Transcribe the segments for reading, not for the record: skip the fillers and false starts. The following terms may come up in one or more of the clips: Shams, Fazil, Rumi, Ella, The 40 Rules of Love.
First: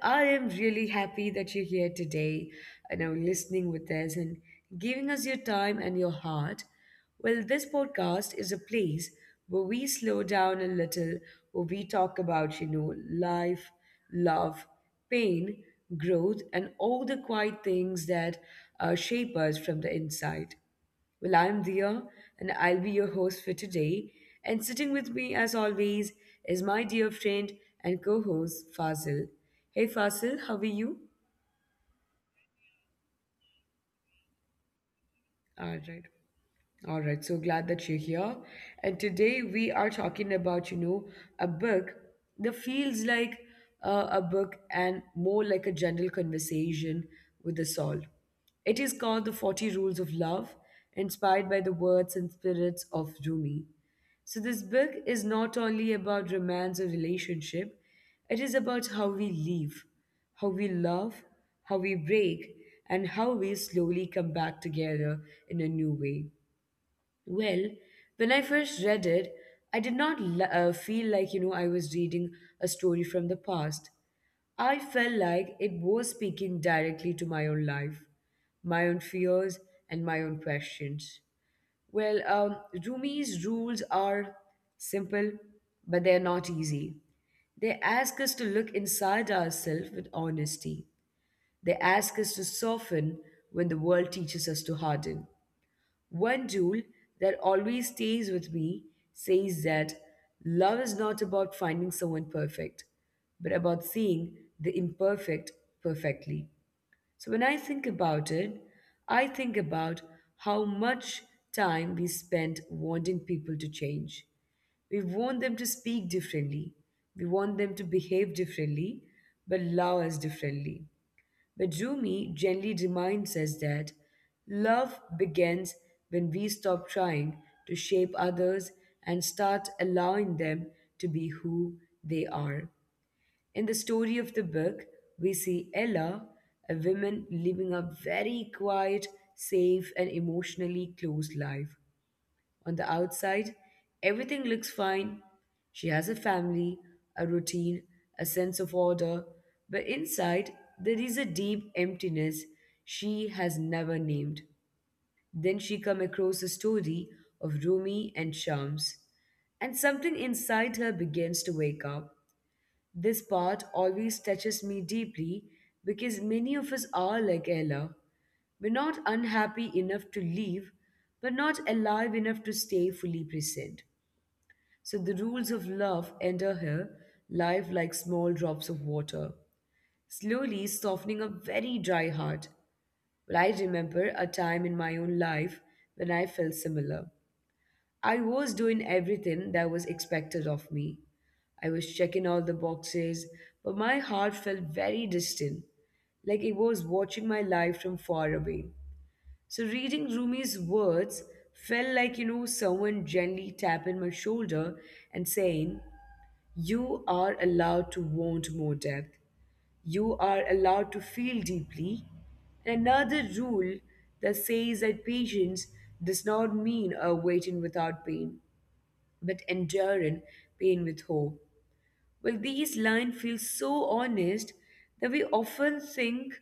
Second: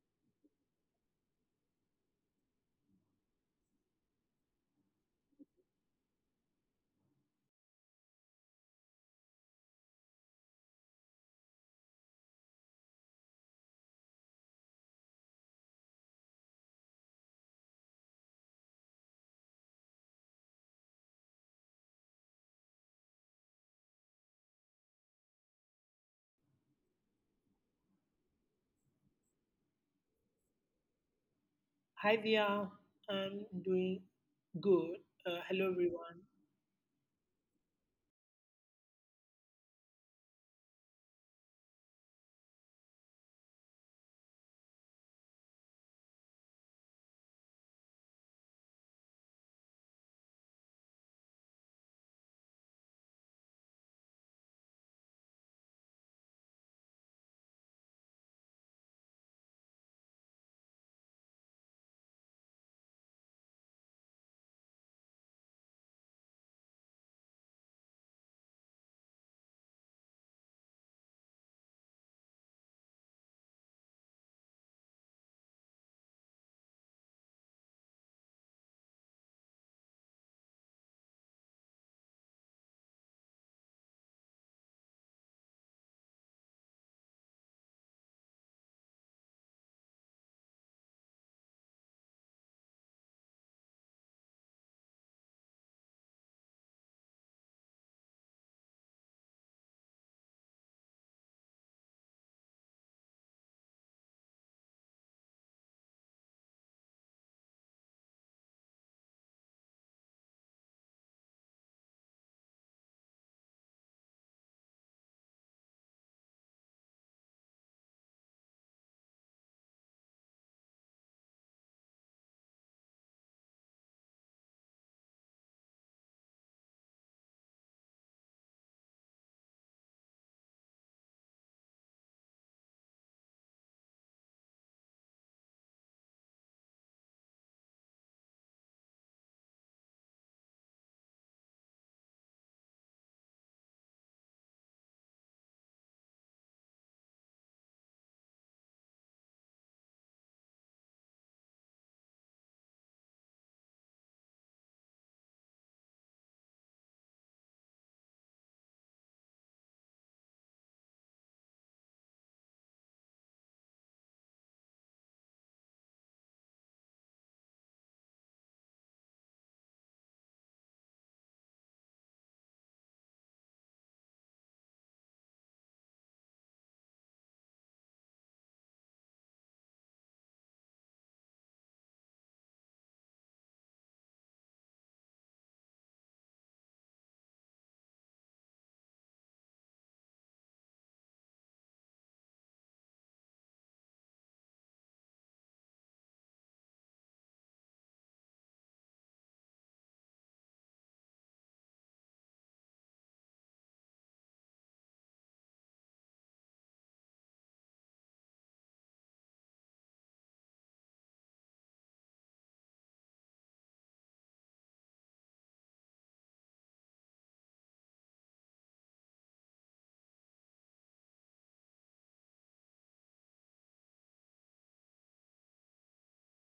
I am really happy that you're here today and are listening with us and giving us your time and your heart. This podcast is a place where we slow down a little, where we talk about, life, love, pain, growth, and all the quiet things that shape us from the inside. I'm Dia, and I'll be your host for today. And sitting with me, as always, is my dear friend and co host, Fazil. Hey, Fazil, how are you? Hi Via, I'm doing good. Hello All right. everyone. All right, so glad that you're here. And today we are talking about, a book that feels like a book and more like a general conversation with us all. It is called The 40 Rules of Love, inspired by the words and spirits of Rumi. So, this book is not only about romance or relationship, it is about how we live, how we love, how we break, and how we slowly come back together in a new way. Well, when I first read it, I did not feel like, I was reading a story from the past. I felt like it was speaking directly to my own life, my own fears, and my own questions. Well, um, Rumi's rules are simple, but they're not easy. They ask us to look inside ourselves with honesty. They ask us to soften when the world teaches us to harden. One rule that always stays with me says that love is not about finding someone perfect, but about seeing the imperfect perfectly. So when I think about it, I think about how much time we spend wanting people to change. We want them to speak differently. We want them to behave differently, but love us differently. But Rumi gently reminds us that love begins when we stop trying to shape others and start allowing them to be who they are. In the story of the book, we see Ella, a woman living a very quiet, safe, and emotionally closed life. On the outside, everything looks fine. She has a family, a routine, a sense of order, but inside, there is a deep emptiness she has never named. Then she come across a story of Rumi and Shams, and something inside her begins to wake up. This part always touches me deeply because many of us are like Ella. We're not unhappy enough to leave, but not alive enough to stay fully present. So the rules of love enter her life like small drops of water, slowly softening a very dry heart. But I remember a time in my own life when I felt similar. I was doing everything that was expected of me. I was checking all the boxes, but my heart felt very distant, like it was watching my life from far away. So reading Rumi's words felt like, someone gently tapping my shoulder and saying, You are allowed to want more depth. You are allowed to feel deeply. And another rule that says that patience does not mean a waiting without pain but enduring pain with hope. These lines feel so honest that we often think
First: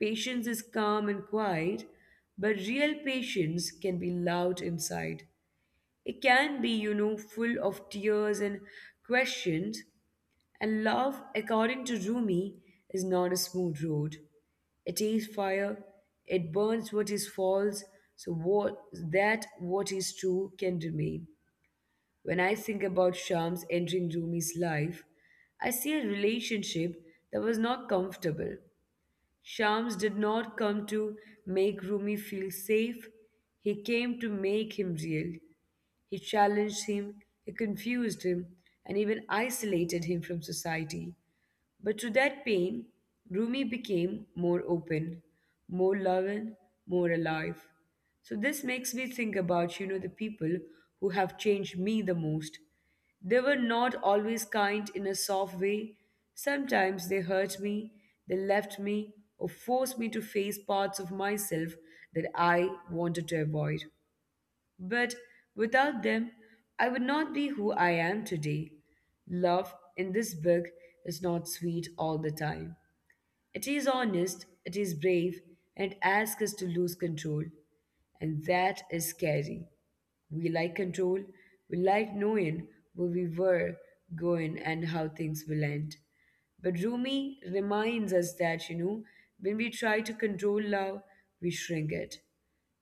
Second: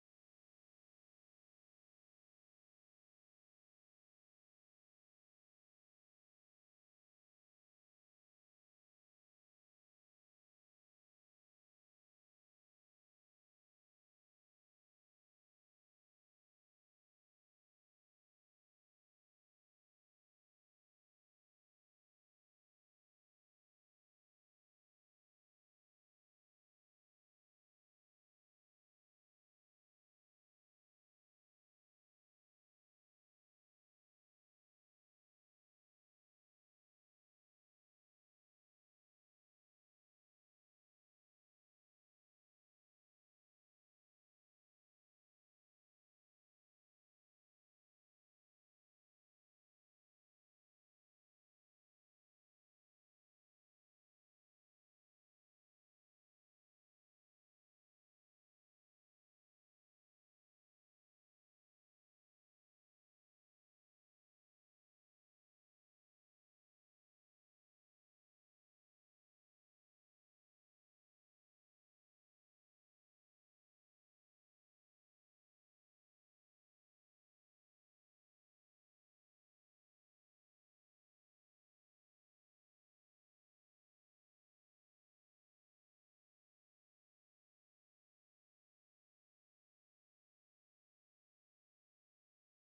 patience is calm and quiet, but real patience can be loud inside. It can be, full of tears and questions, and love, according to Rumi, is not a smooth road. It is fire. It burns what is false, so what that what is true can remain. When I think about Shams entering Rumi's life, I see a relationship that was not comfortable. Shams did not come to make Rumi feel safe, he came to make him real. He challenged him, he confused him, and even isolated him from society. But to that pain, Rumi became more open, more loving, more alive. So this makes me think about, the people who have changed me the most. They were not always kind in a soft way. Sometimes they hurt me, they left me, or forced me to face parts of myself that I wanted to avoid. But without them, I would not be who I am today. Love in this book is not sweet all the time. It is honest, it is brave, and it asks us to lose control. And that is scary. We like control. We like knowing where we were going and how things will end. But Rumi reminds us that, when we try to control love, we shrink it.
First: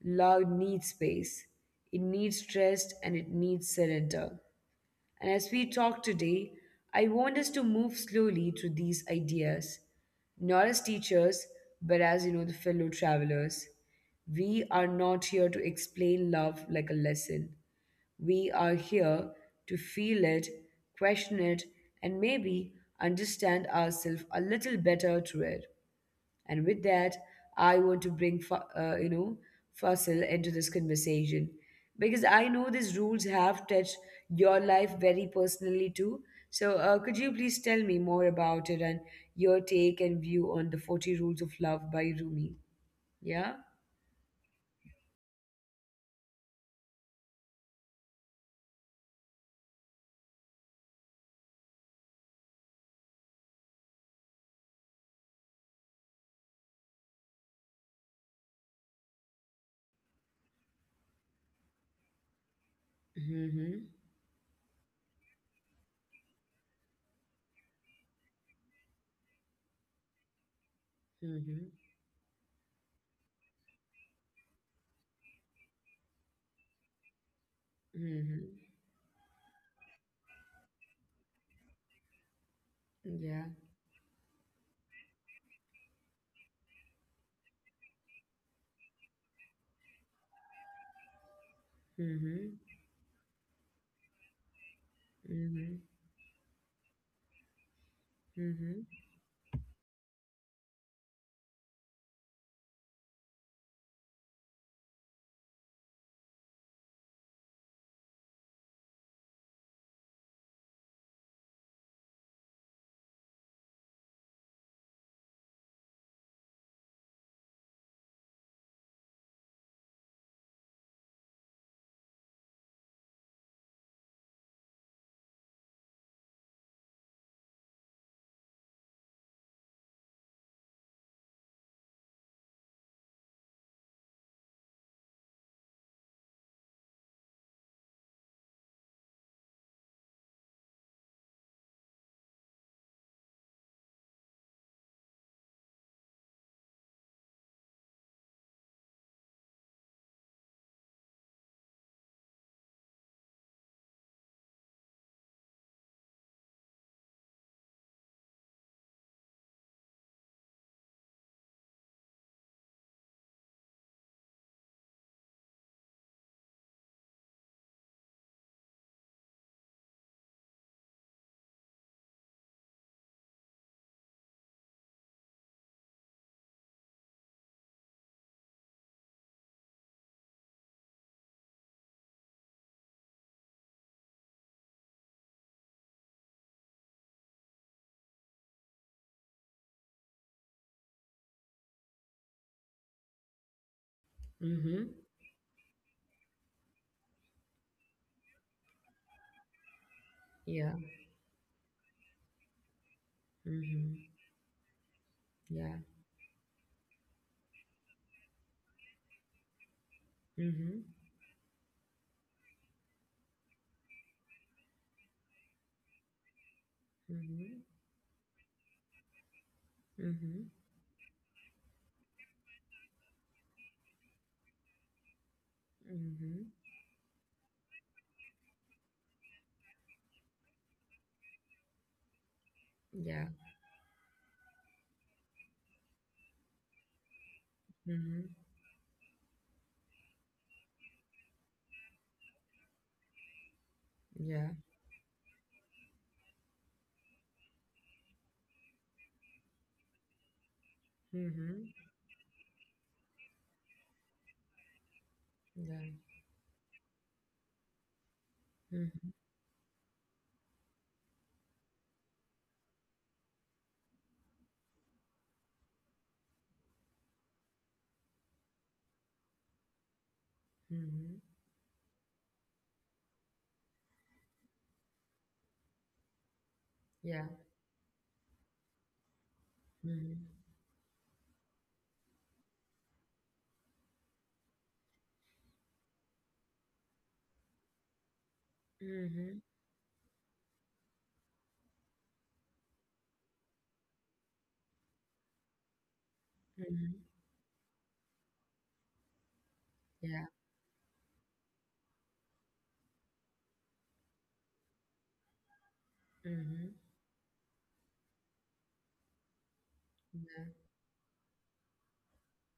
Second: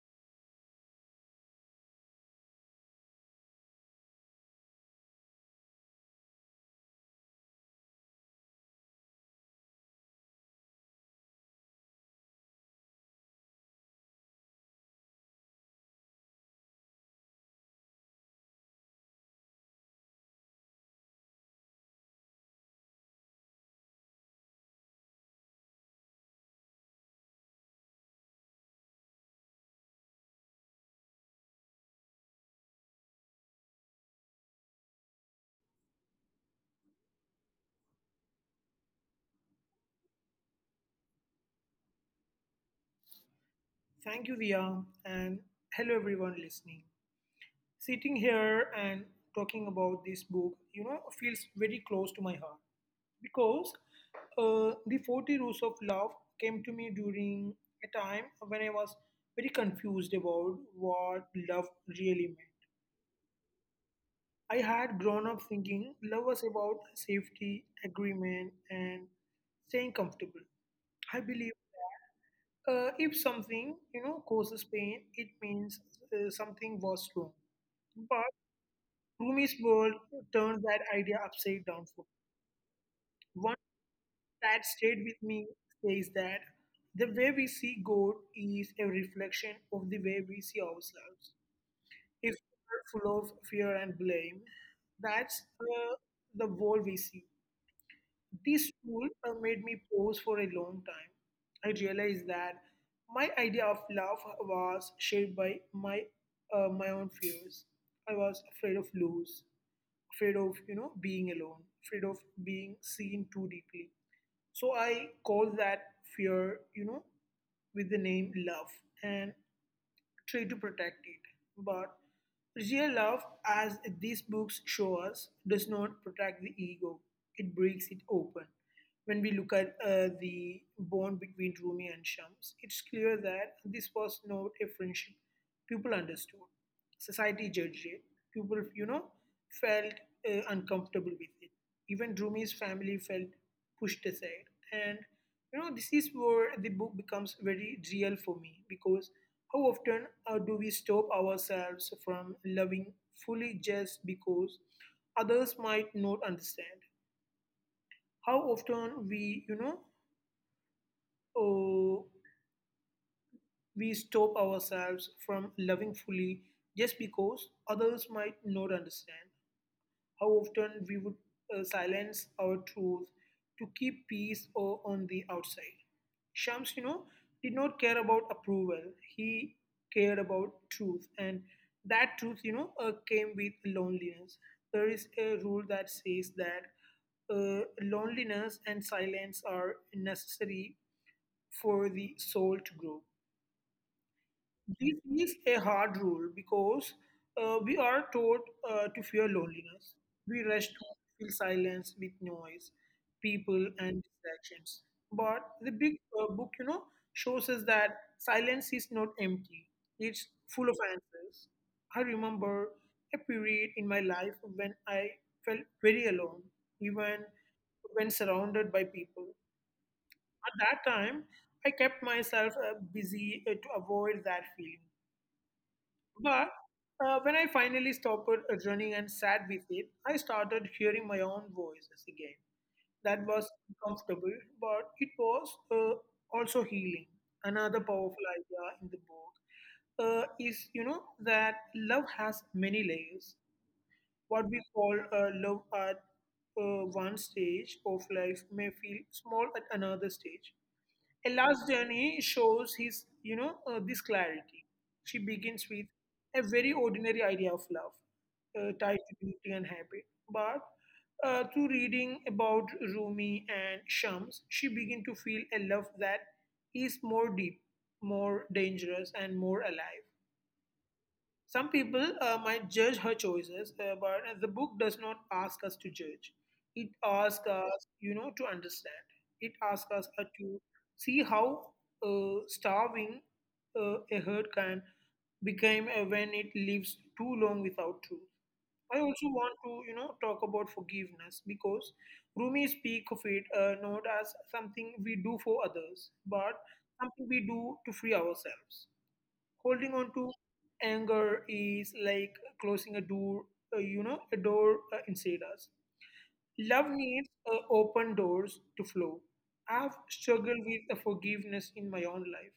Love needs space, it needs rest, and it needs surrender. And as we talk today, I want us to move slowly through these ideas, not as teachers, but as the fellow travelers. We are not here to explain love like a lesson. We are here to feel it, question it, and maybe understand ourselves a little better through it. And with that, I want to bring, Fasil into this conversation because I know these rules have touched your life very personally too. So, could you please tell me more about it and your take and view on the 40 Rules of Love by Rumi? Yeah? Thank you Via and hello everyone listening. Sitting here and talking about this book, you know, feels very close to my heart because the 40 Rules of Love came to me during a time when I was very confused about what love really meant. Mm-hmm. I had grown up thinking love was about safety, agreement, and staying comfortable. I believe Mm-hmm. if something you know causes pain, it means something was wrong. But Mm-hmm. Rumi's world turns that idea upside down for me. Yeah. One that stayed with me says that the way we see God is a reflection of the way we see ourselves. If we Mm-hmm. are full of fear and blame, that's Mm-hmm. uh, the world we see. This Mm-hmm. rule made me pause for a long time. I realized that my idea of love was shaped by my own fears. I was afraid of lose, afraid of you know being alone, afraid of being seen too deeply. So I called that fear, you know, with the name love, and try to protect it. But real love, as these books show us, does not protect the ego, it breaks it open. When we look at the bond between Rumi and Shams, it's clear that this was not a friendship. People understood, society judged it, people, you know, felt uncomfortable with it. Even Rumi's family felt pushed aside. And you know, this is where the book becomes very real for me because how often do we stop ourselves from loving fully just because others might not understand? How often uh, we stop ourselves from loving fully just because others might not understand. How often we would silence our truth to keep peace or on the outside. Shams, you know, did not care about approval. He cared about truth, and that truth, you know, came with loneliness. There is a rule that says that loneliness and silence are necessary for the soul to grow. Mm-hmm. This is a hard rule because we are taught to fear loneliness. We rush Yeah. to fill silence with noise, people, and Mm-hmm. distractions. But the Yeah. big book, you know, shows us that silence is not empty, it's full of Mm-hmm. answers. I remember a period in my life when I felt very alone, even Mm-hmm. when surrounded by people. Mm-hmm. At that time, I kept myself busy to avoid that feeling. Mm-hmm. But when I finally stopped running and sat with it, I started hearing my own voices again. That Yeah. was uncomfortable, but it was also healing. Another powerful Mm-hmm. idea in the book is, you know, that love has many layers. What Yeah. we call love at one stage of life may feel small at another stage. A last Mm-hmm. journey shows his, you know, this clarity. She begins Yeah. with a very ordinary idea of love, tied Mm-hmm. to beauty and habit. But through reading about Rumi and Shams, she begins to feel a love that is more deep, more dangerous, and more alive. Mm-hmm. Some people might judge her choices, but the book does not ask us to judge. It Yeah. asks us, you know, to understand. It asks us Mm-hmm. To see how starving a herd can become when it lives too long without truth. I also Mm-hmm. want to, you know, talk about forgiveness because Rumi speak of it not as something we do for others, but Mm-hmm. something we do to free ourselves. Holding on Yeah. to anger is like closing a door, you know, a door inside us. Mm-hmm. Love needs open doors to flow. I've Yeah. struggled with the forgiveness in my own life.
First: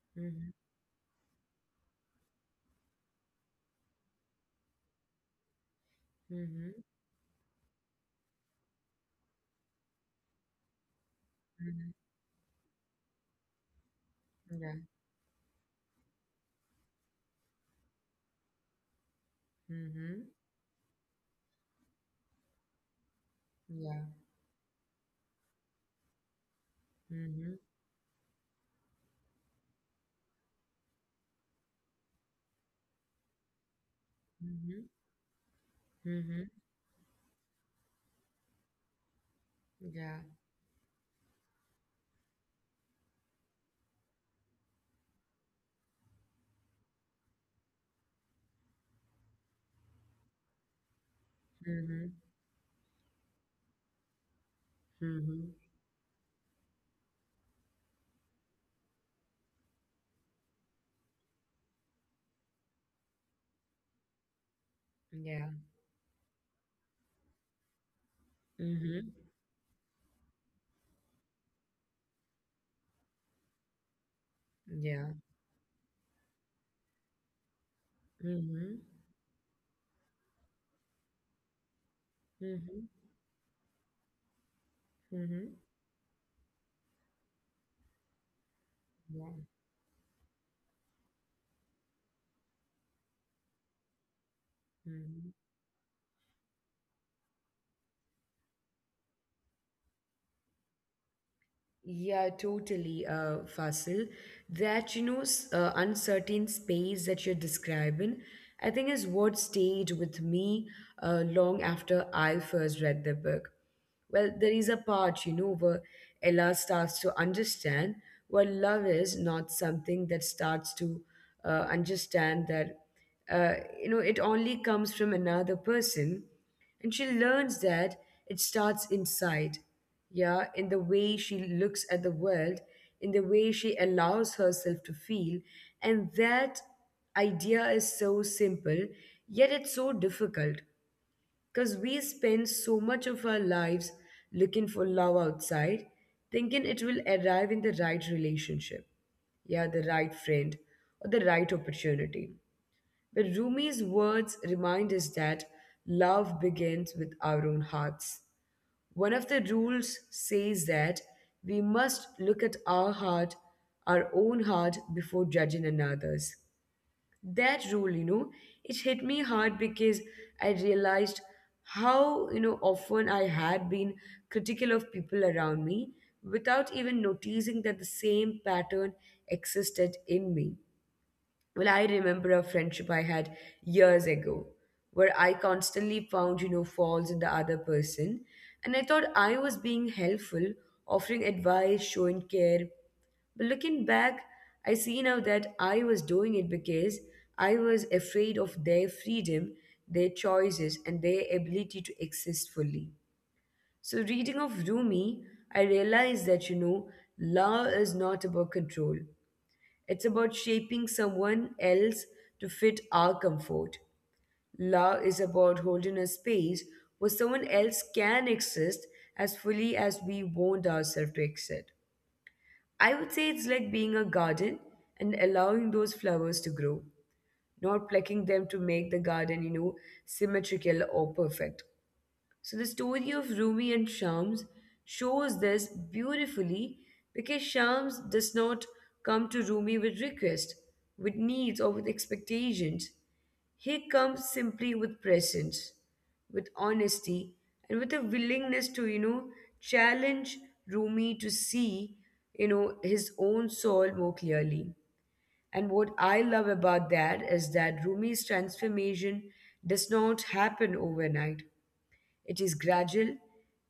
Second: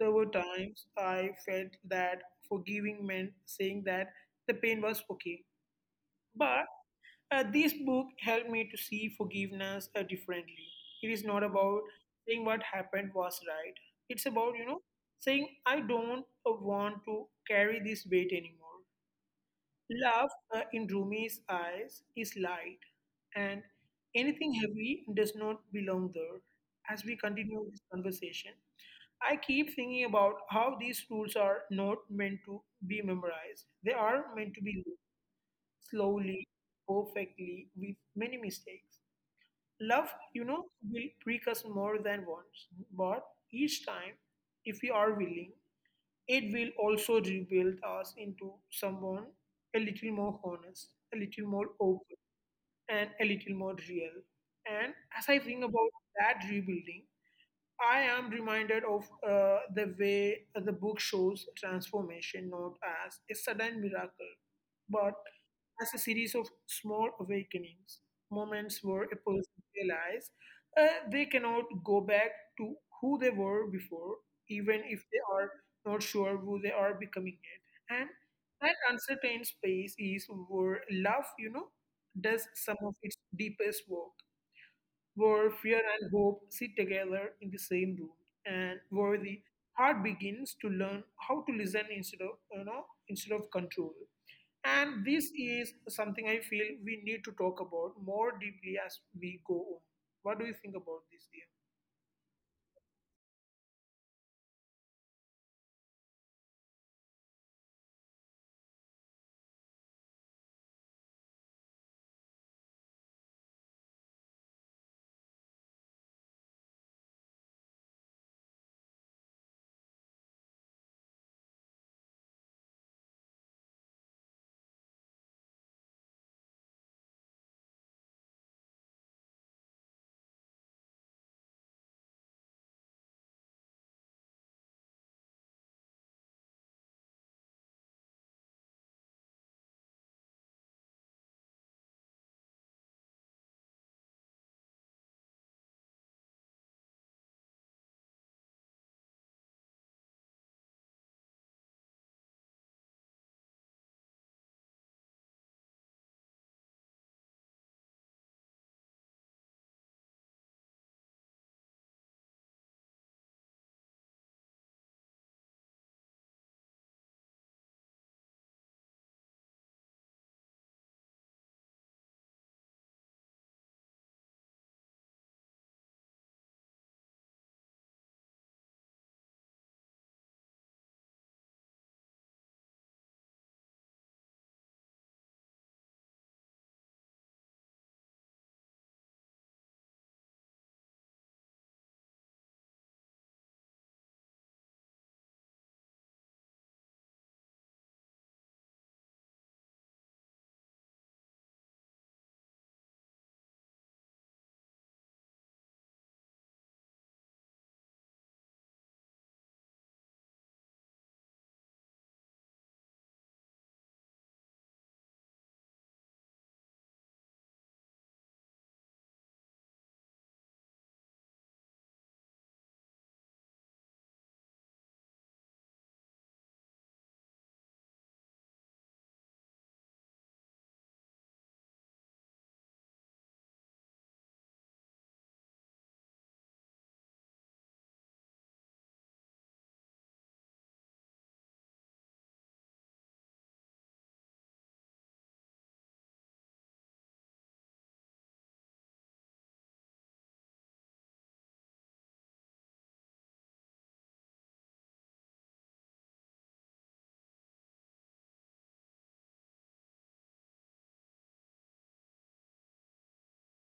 There were Mm-hmm. Mm-hmm. times I felt that forgiving meant saying that the pain was okay, but Mm-hmm. This book helped me to see forgiveness differently. It is not about saying what happened was right. It's about, you Yeah. know, saying, I don't want to carry this weight anymore. Mm-hmm. Love in Rumi's eyes is light, and Yeah. anything heavy does not belong there. As we Mm-hmm. continue this conversation, I keep thinking about how these rules are not meant to be memorized, they are meant to be Mm-hmm. lived slowly, Mm-hmm. perfectly, with many mistakes. Love, Yeah. you know, will break us more than once, but each time, if we are willing, it will also rebuild us into someone a little more honest, a little more Mm-hmm. open, and a little more real. And as I Mm-hmm. think about that rebuilding, I am reminded of the way the book shows transformation not as a sudden miracle, but Yeah. as a series of small awakenings, moments where a Mm-hmm. person realizes they cannot go back to who they were before, even if Yeah. they are not sure who they are becoming yet. And that Mm-hmm. uncertain space is where love, you know, does some Mm-hmm. of its deepest work where Mm-hmm. fear and hope sit together in the same room, and where the Yeah. heart begins to learn how to listen instead of you know instead of control. And this Mm-hmm. is something I feel we need to talk about more deeply as we go on. What do you think about this, dear? Yeah, totally, Fasil. That, you know, s- uncertain space that you're describing, I think is what stayed with me long after I first read the book. There is a part, where Ella starts to understand what love is, not something that starts to understand that, uh, it only comes from another person. And she learns that it starts inside. Yeah, in the way she looks at the world, in the way she allows herself to feel. And that idea is so simple, yet it's so difficult because we spend so much of our lives looking for love outside, thinking it will arrive in the right relationship, yeah, the right friend or the right opportunity. But Rumi's words remind us that love begins with our own hearts. One of the rules says that we must look at our heart, our own heart, before judging another's. That rule, it hit me hard because I realized how, often I had been critical of people around me without even noticing that the same pattern existed in me. I remember a friendship I had years ago where I constantly found, faults in the other person. And I thought I was being helpful, offering advice, showing care. But looking back, I see now that I was doing it because I was afraid of their freedom, their choices, and their ability to exist fully. So, reading of Rumi, I realized that, love is not about control. It's about shaping someone else to fit our comfort. Love is about holding a space where someone else can exist as fully as we want ourselves to exist. I would say it's like being a garden and allowing those flowers to grow, not plucking them to make the garden, symmetrical or perfect. So the story of Rumi and Shams shows this beautifully because Shams does not come to Rumi with requests, with needs, or with expectations. He comes simply with presence, with honesty, and with a willingness to, challenge Rumi to see, his own soul more clearly. And what I love about that is that Rumi's transformation does not happen overnight. It is gradual,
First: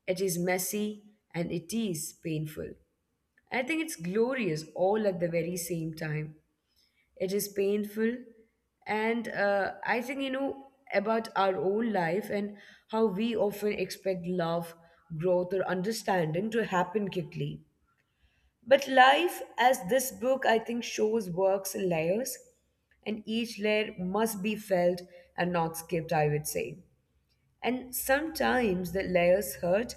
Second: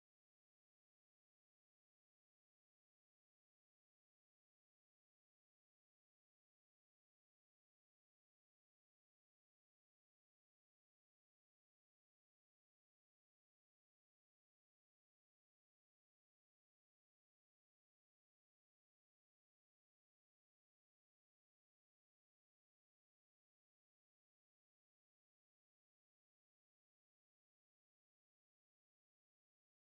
it is messy, and it is painful. I think it's glorious all at the very same time. It is painful, and I think, about our own life and how we often expect love, growth, or understanding to happen quickly. But life, as this book I think shows, works in layers, and each layer must be felt and not skipped, I would say. And sometimes the layers hurt,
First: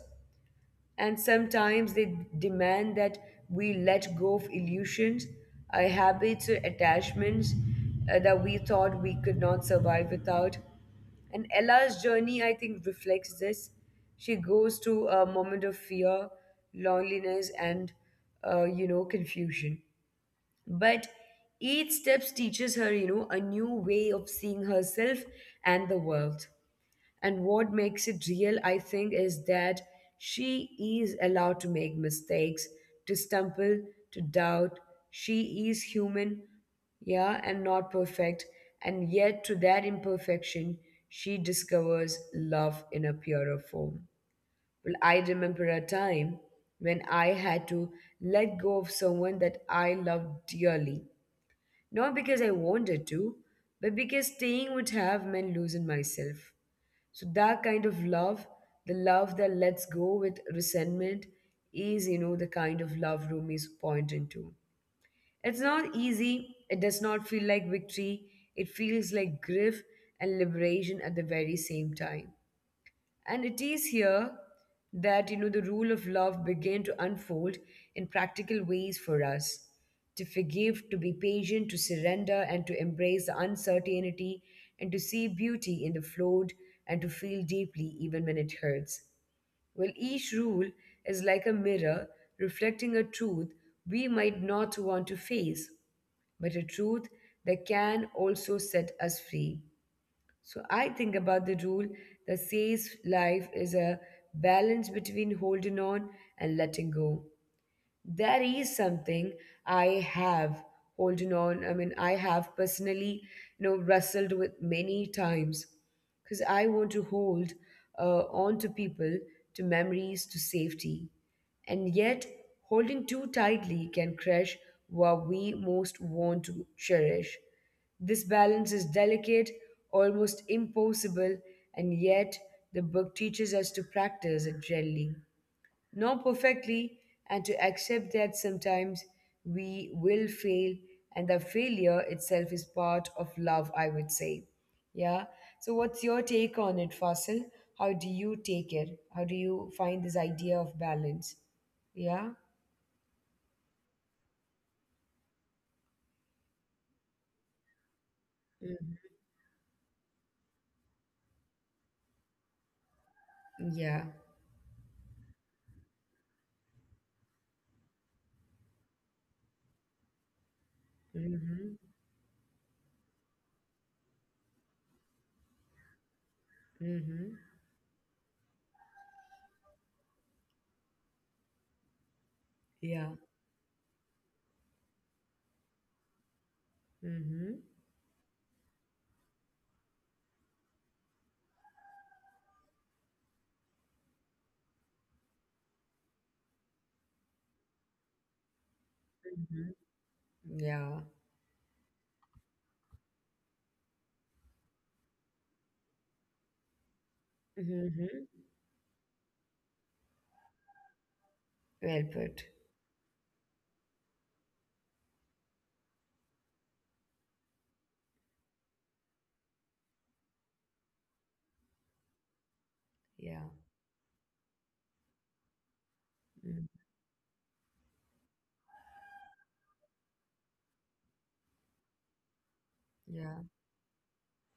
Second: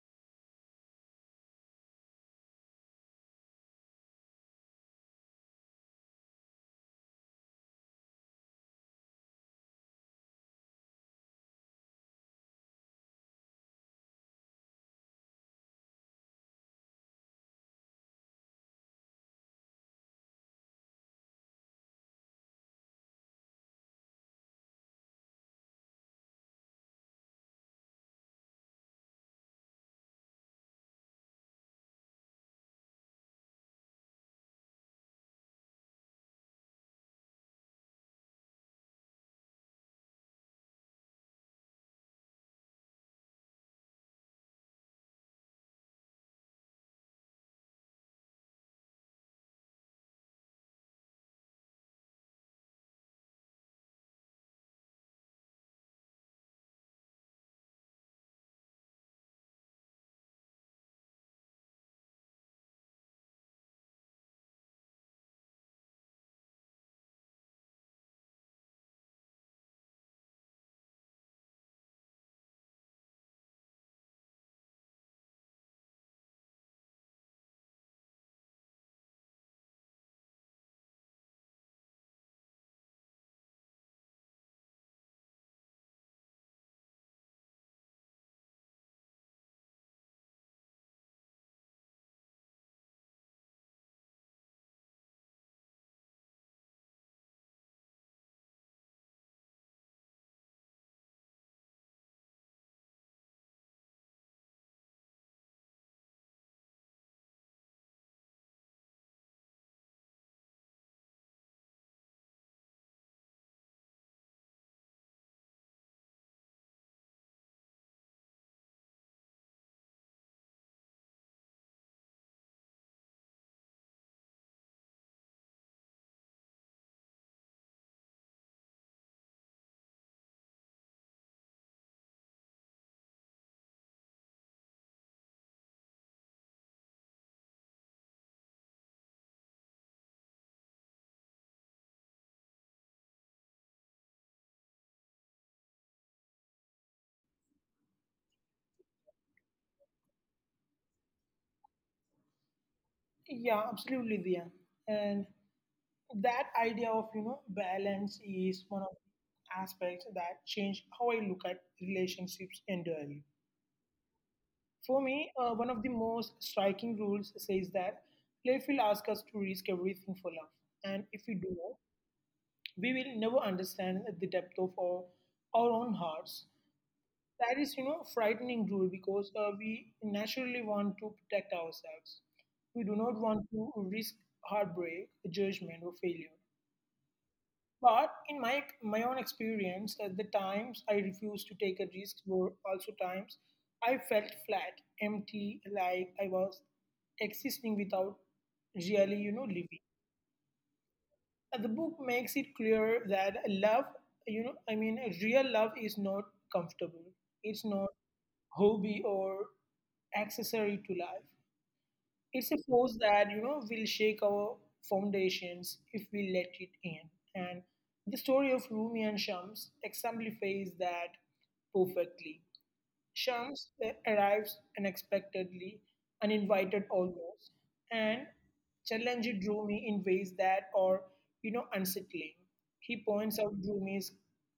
and sometimes they demand that we let go of illusions, our habits, or attachments that we thought we could not survive without. And Ella's journey, I think, reflects this. She goes through a moment of fear, loneliness, and, confusion. But each step teaches her, a new way of seeing herself and the world. And what makes it real, I think, is that she is allowed to make mistakes, to stumble, to doubt. She is human, yeah, and not perfect. And yet, to that imperfection, she discovers love in a purer form. I remember a time when I had to let go of someone that I loved dearly. Not because I wanted to, but because staying would have meant losing myself. So that kind of love, the love that lets go with resentment, is the kind of love Rumi is pointing to. It's not easy. It does not feel like victory. It feels like grief and liberation at the very same time. And it is here that the rule of love began to unfold in practical ways for us to forgive, to be patient, to surrender, and to embrace the uncertainty, and to see beauty in the flawed, and to feel deeply even when it hurts. Well, each rule is like a mirror reflecting a truth we might not want to face, but a truth that can also set us free. So I think about the rule that says life is a balance between holding on and letting go. There is something I have holding on. I mean, I have personally, wrestled with many times because I want to hold on to people, to memories, to safety. And yet, holding too tightly can crush what we most want to cherish. This balance is delicate, almost impossible, and yet the book teaches us to practice it gently, not perfectly, and to accept that sometimes we will fail and the failure itself is part of love, I would say. Yeah. So, what's your take on it, Fasil? How do you take it? How do you find this idea of balance? Yeah. Yeah, absolutely, Diya. And that idea of you know balance is one of Mhm. the aspects that change how I look at relationships entirely. Yeah. For me, one of the most striking rules says that life will ask us to risk everything for love. And if we do, Mm-hmm. not, we will never understand the depth of our own hearts. Mm-hmm. That is, you know, frightening rule because we naturally want to protect ourselves. We do Yeah. not want to risk heartbreak, judgment, or failure. Mm-hmm. But in my own experience, at the times I refused to take a risk were also times I felt flat, empty, like I was existing without really, you know, Mm-hmm. living. Yeah. The book makes it clear that love, you know, I mean, real love is not comfortable. It's not Mm-hmm. hobby or accessory to life. Well put. It's a force that, you know, will shake our foundations if we let it in. And the story of Rumi and Shams exemplifies that perfectly. Yeah. Shams arrives unexpectedly, Mm. uninvited almost, and challenged Rumi in ways that are, you know, unsettling. He points Yeah. out Rumi's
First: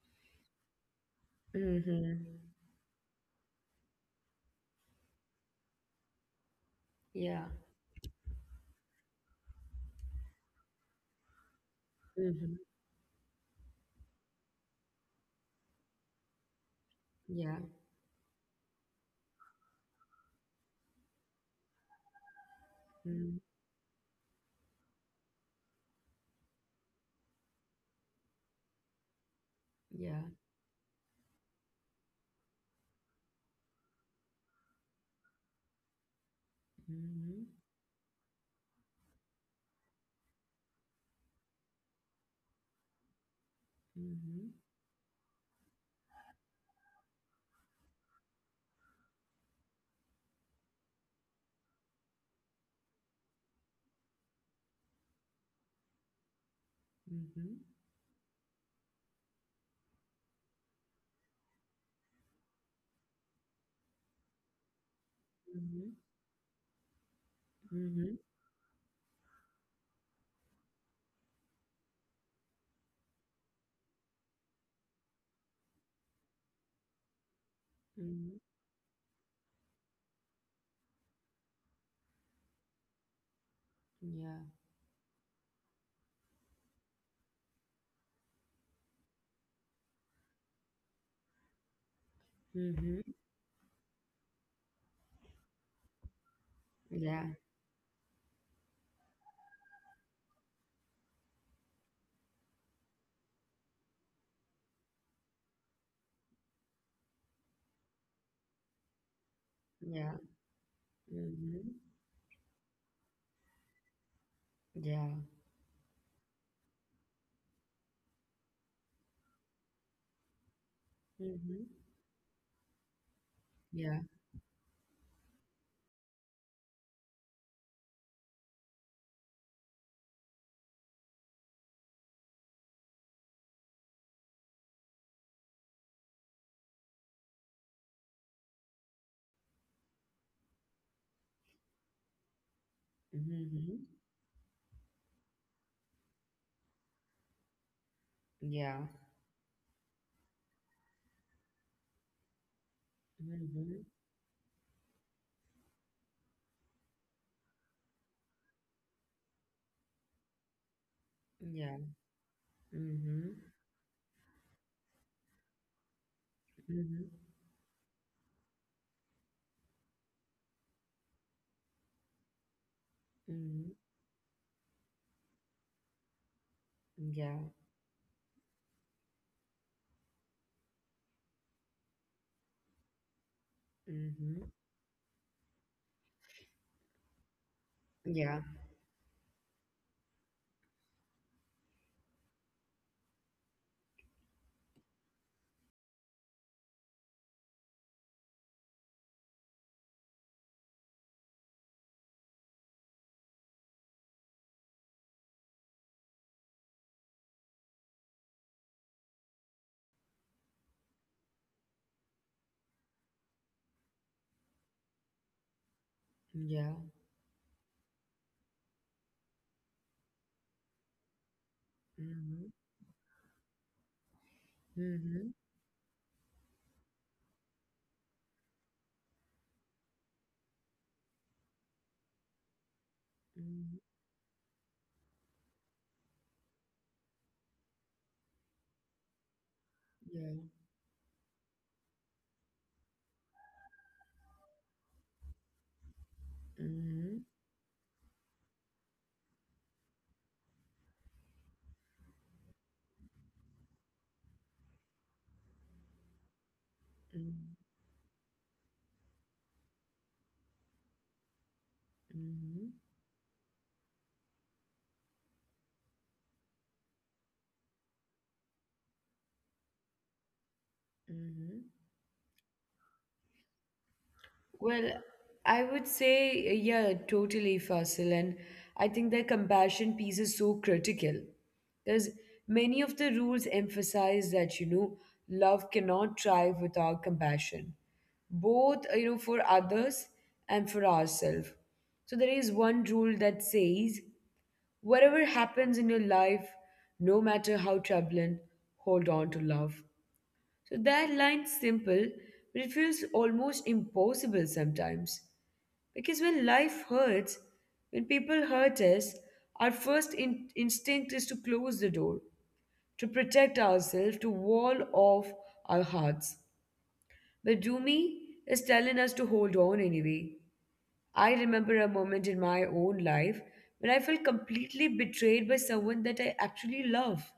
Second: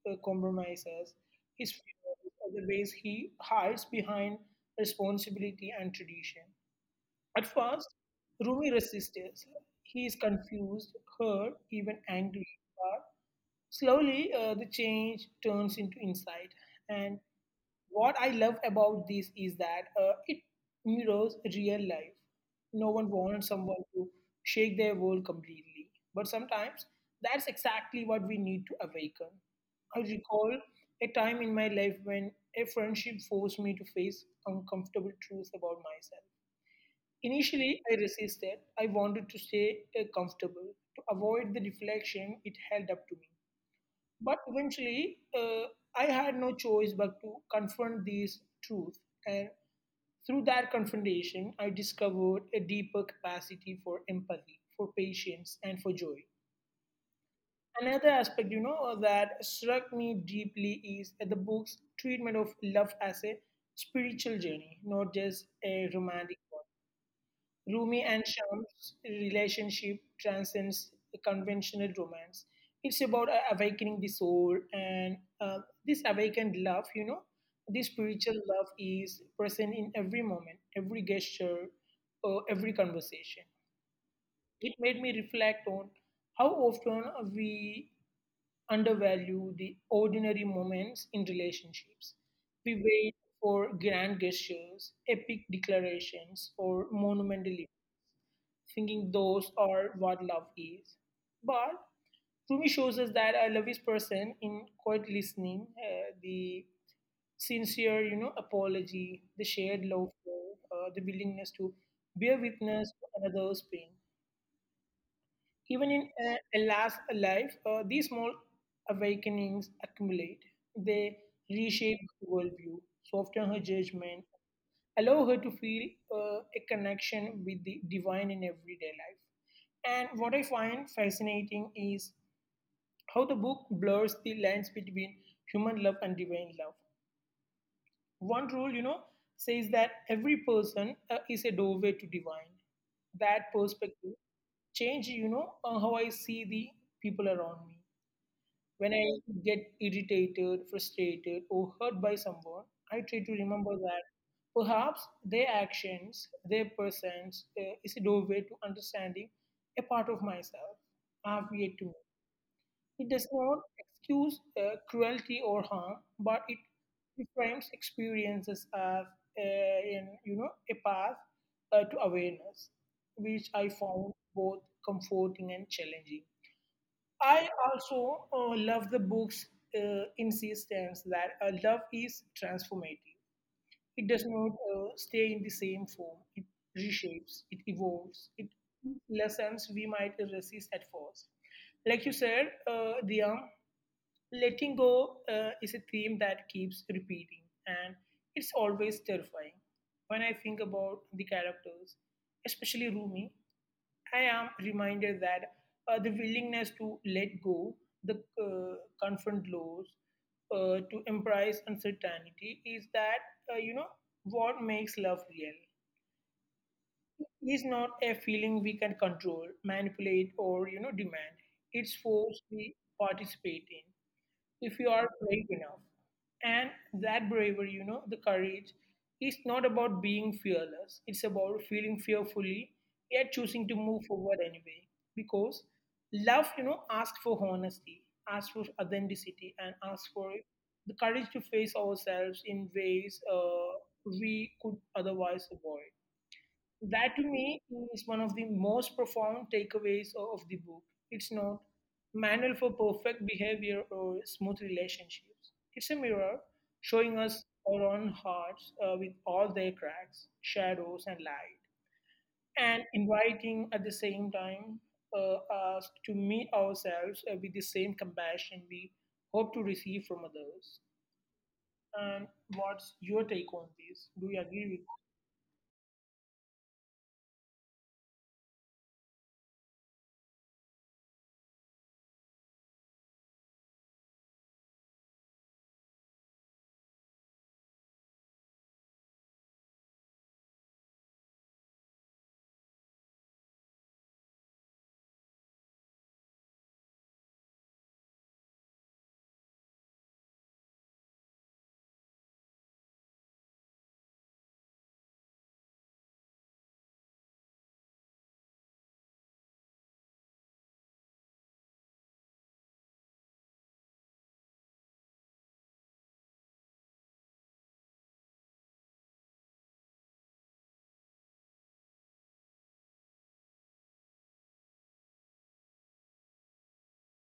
compromises, his Mm-hmm. fears, and the ways he hides behind responsibility and tradition. At Yeah. first, Rumi resists. He is confused, hurt, even angry. Mm-hmm. But slowly, the change turns into insight. And Yeah. what I love about this is that it mirrors real life. No one Mm. wants someone to shake their world completely. But sometimes that's exactly what we need to awaken. I Yeah. recall a time in my life when a friendship forced me to face uncomfortable truths about myself. Mhm. Initially, I resisted. I wanted to stay comfortable to avoid the reflection it held up to me. But Mhm. eventually, I had no choice but to confront these truths. And through that confrontation, I discovered a deeper capacity for empathy, for patience, and for joy. Mhm. Another aspect, you know, that struck me deeply is the book's treatment of love as a spiritual journey, not just Mhm. a romantic one. Rumi Mhm. and Sham's relationship transcends conventional romance. It's about awakening the soul, and this awakened love, you know, this spiritual Mhm. love is present in every moment, every gesture, every conversation. Yeah. It made me reflect on how often we undervalue the ordinary moments in relationships. We Mhm. wait for grand gestures, epic declarations, or Yeah. monumental events thinking those are what love is. But Rumi shows us that a love is person in quiet listening, the sincere, you know, apology, the shared love, Yeah. The willingness to Mhm. bear witness to another's pain. Yeah. Even in Ella's life, these small awakenings accumulate. They Mhm. reshape her worldview, soften her Yeah. judgment, allow her to feel a connection with the divine in everyday life. And what I find fascinating is how the book blurs the lines between human love and divine love. One rule, you know, says that every person is a doorway to divine. That Mhm. perspective change, you know, how I see the people around me. Yeah. When I get irritated, frustrated, or hurt by someone, I try to remember Mhm. that perhaps their actions, their presence is a doorway to understanding a part of myself I've Yeah. yet to meet. It does Mhm. not excuse cruelty or harm, but it Mhm. reframes experiences as a path to awareness, which I Mhm. found both comforting and challenging. Yeah. I also love the book's insistence that love is transformative. It does Mhm. not stay in the same form. It reshapes, it evolves, Yeah. it lessons we might resist at first. Like you said, Diya, letting go is a theme that keeps repeating and it's always terrifying. When I think about the characters, especially Rumi, I am reminded that the willingness to let go, the confront loss, to embrace uncertainty is that uh, you know what makes love real Yeah. is not a feeling we can control, manipulate, or demand. It's force Mhm. we participate in if you are Mhm. brave enough. And that bravery, you know, the courage, is not about being fearless. It's about feeling fearfully yet choosing to Mhm. move forward anyway. Because love, you know, asks for honesty, asks for authenticity, and asks for Yeah. the courage to face ourselves in ways we could otherwise avoid. That to me Mhm. is one of the most profound takeaways of the book. It's not manual for perfect behavior or smooth relationships. It's a mirror showing us our Mhm. own hearts with all their cracks, shadows, and light, and Mhm. inviting at the same time uh, us to meet ourselves with the same compassion we hope to receive from others. Mhm. And what's your take on this? Do you agree with? Well, I would say, yeah, totally, Fasil. And I think that compassion piece is so critical because many of the rules emphasize that, love cannot thrive without compassion, both, for others and for ourselves. So there is one rule that says, whatever happens in your life, no matter how troubling, hold on to love. So that line's simple, but it feels almost impossible sometimes. Because when life hurts, when people hurt us, our first instinct is to close the door, to protect ourselves, to wall off our hearts. But Dumi is telling us to hold on anyway. I remember a moment in my own life when I felt completely betrayed by someone that I actually love.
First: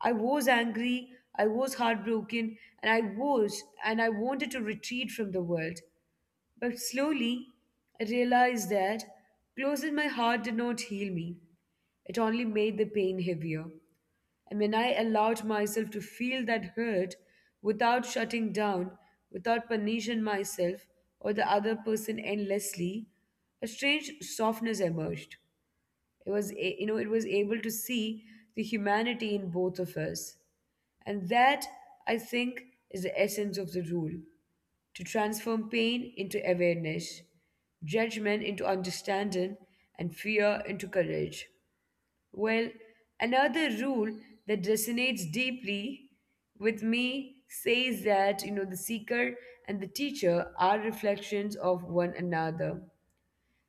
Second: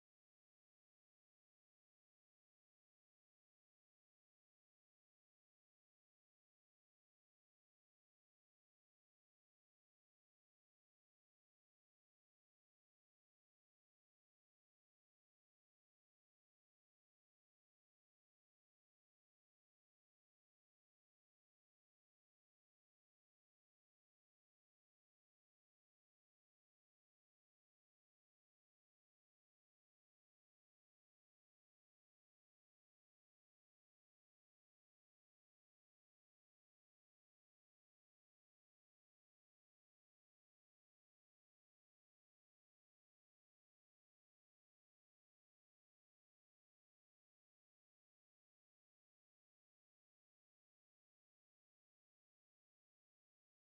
I was angry, I was heartbroken, and I wanted to retreat from the world. But slowly, I realized that closing my heart did not heal me. It only made the pain heavier. And when I allowed myself to feel that hurt without shutting down, without punishing myself or the other person endlessly, a strange softness emerged. It was, a- you know, it was able to see the humanity in both of us. And that, I think, is the essence of the rule to transform pain into awareness, judgment into understanding, and fear into courage. Well, another rule that resonates deeply with me says that, the seeker and the teacher are reflections of one another.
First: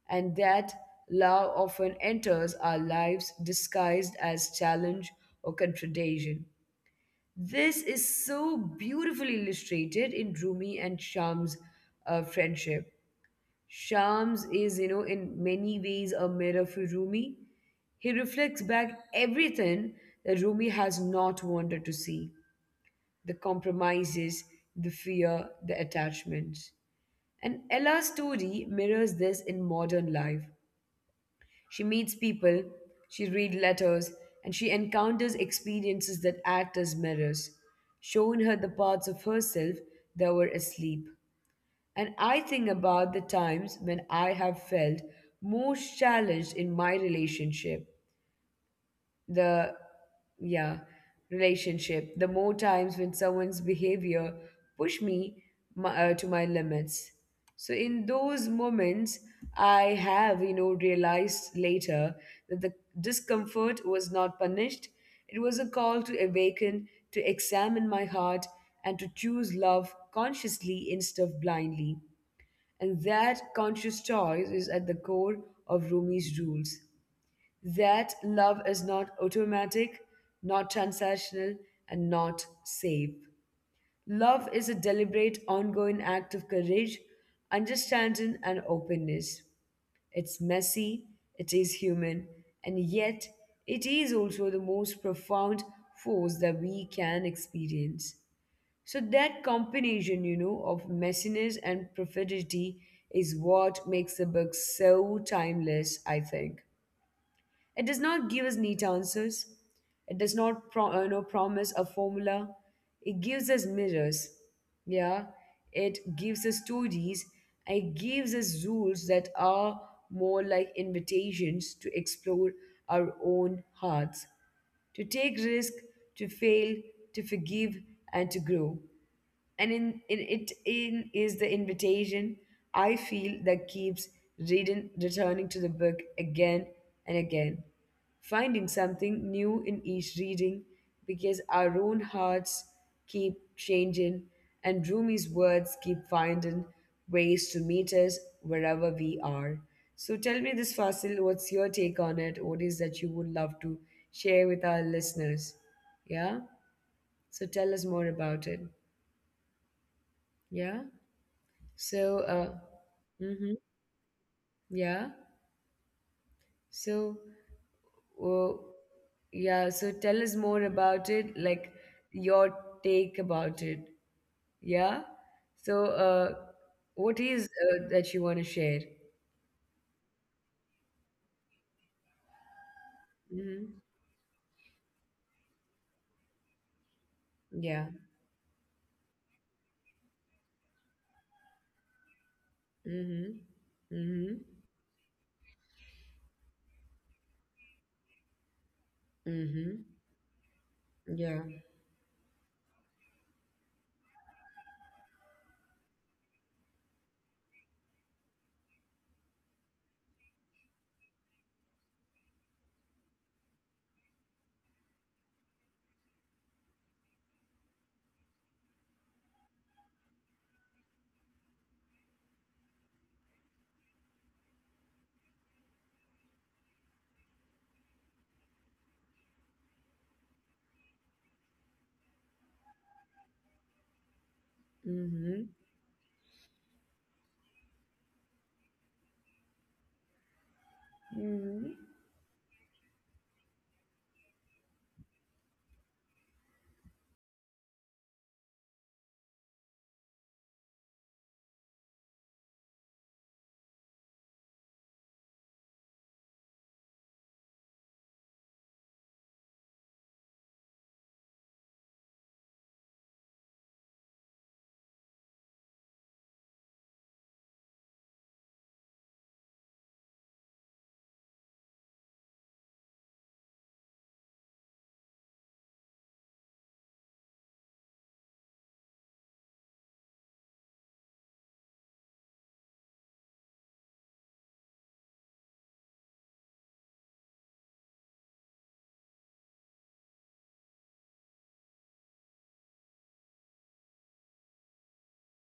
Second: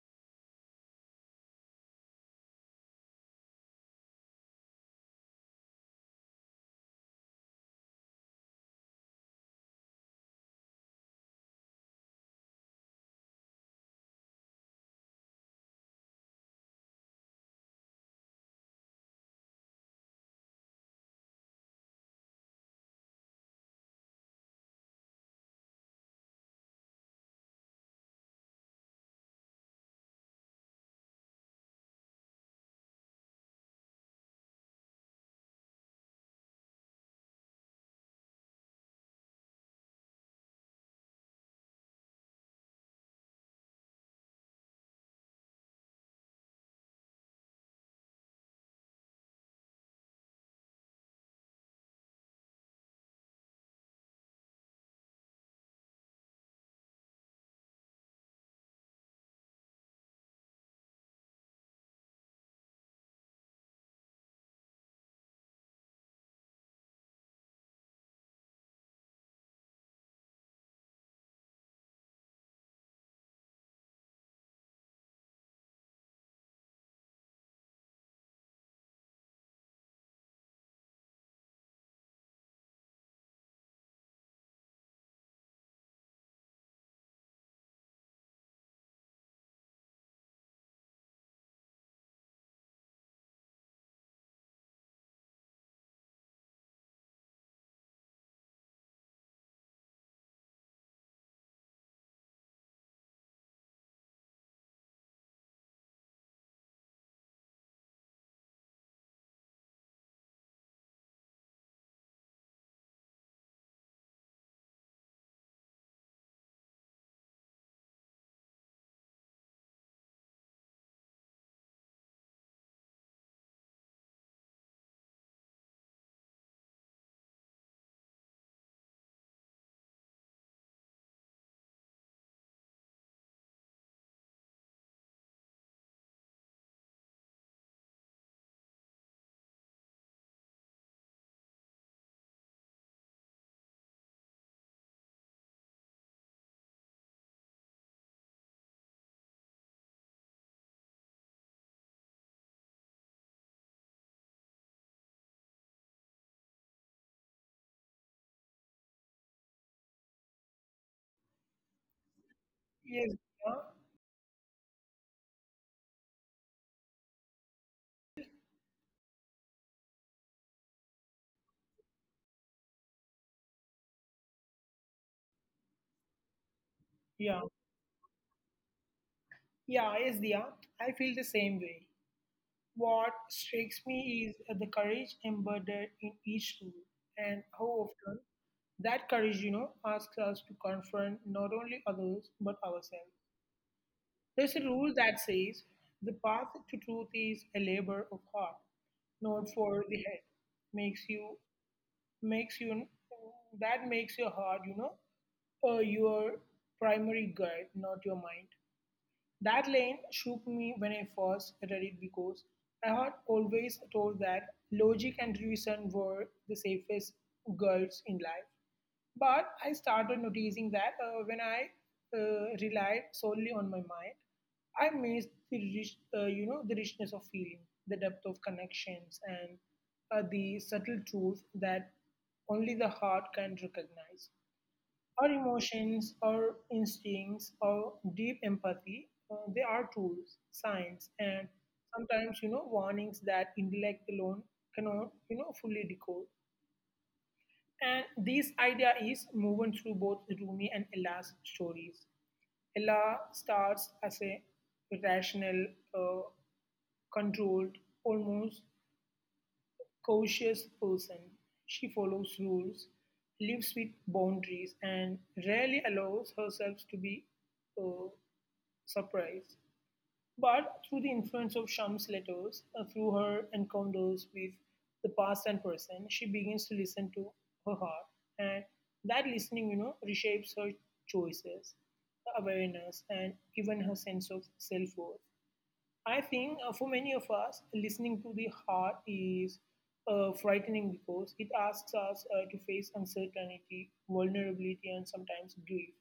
And that love often enters our lives disguised as challenge or contradiction. This is so beautifully illustrated in Rumi and Shams' friendship. Shams is, in many ways a mirror for Rumi. He reflects back everything that Rumi has not wanted to see, the compromises, the fear, the attachments. And Ella's story mirrors this in modern life. She meets people, she reads letters, and she encounters experiences that act as mirrors, showing her the parts of herself that were asleep. And I think about the times when I have felt most challenged in my relationship, the yeah relationship, the more times when someone's behavior push me to my limits. So in those moments, I have realized later that the discomfort was not punished. It was a call to awaken, to examine my heart, and to choose love consciously instead of blindly. And that conscious choice is at the core of Rumi's rules, that love is not automatic, not transactional, and not safe. Love is a deliberate, ongoing act of courage, understanding, and openness. It's messy, it is human, and yet it is also the most profound force that we can experience. So, that combination, of messiness and profundity is what makes the book so timeless, I think. It does not give us neat answers. It does not promise a formula. It gives us mirrors. Yeah. It gives us stories. It gives us rules that are more like invitations to explore our own hearts, to take risk, to fail, to forgive, and to grow, and in it in is the invitation, I feel, that keeps reading returning to the book again and again, finding something new in each reading because our own hearts keep changing and Rumi's words keep finding ways to meet us wherever we are. So tell me this, Fasil, what's your take on it? What is that you would love to share with our listeners? Yeah? So tell us more about it. Yeah? So, Yes. mm-hmm, yeah. So, oh, yeah. So, tell us more about it, like your take about it. Yeah. So, what is Yeah. That you want to share? Yeah, yes, Diya, I feel the same way. What Mm-hmm. strikes me is the courage embedded in each rule, and how Yeah. often that courage, you know, asks us to confront not only others but ourselves. Mm-hmm. Mm-hmm. There's a rule that says the path to truth is a labor of heart, not Mm-hmm. for the head. Makes you, Yeah. makes you, that makes your heart, you know, your primary guide, not your mind. That line shook me when I first read it because I had always thought that logic and reason were the safest girls in life. But I started noticing that when I relied solely on my mind, I missed the rich, the richness of feeling, the depth of connections, and the subtle truth that only the heart can recognize. Our Mm-hmm. emotions, our instincts, our deep empathy, they are tools, signs, and Mm-hmm. sometimes, you know, warnings that intellect alone cannot, fully decode. And this idea is woven through both Rumi and Ella's stories. Ella starts as a rational, uh, controlled, almost cautious person. She follows rules, lives with boundaries, and rarely allows herself to be uh, surprised. But through the influence of Sham's letters, through her encounters with the past and present, she begins to listen to her heart. And that listening, you know, reshapes her choices, her awareness, and even her sense of self worth. I think for many of us, listening to the heart is frightening because it asks us to face uncertainty, vulnerability, and sometimes grief.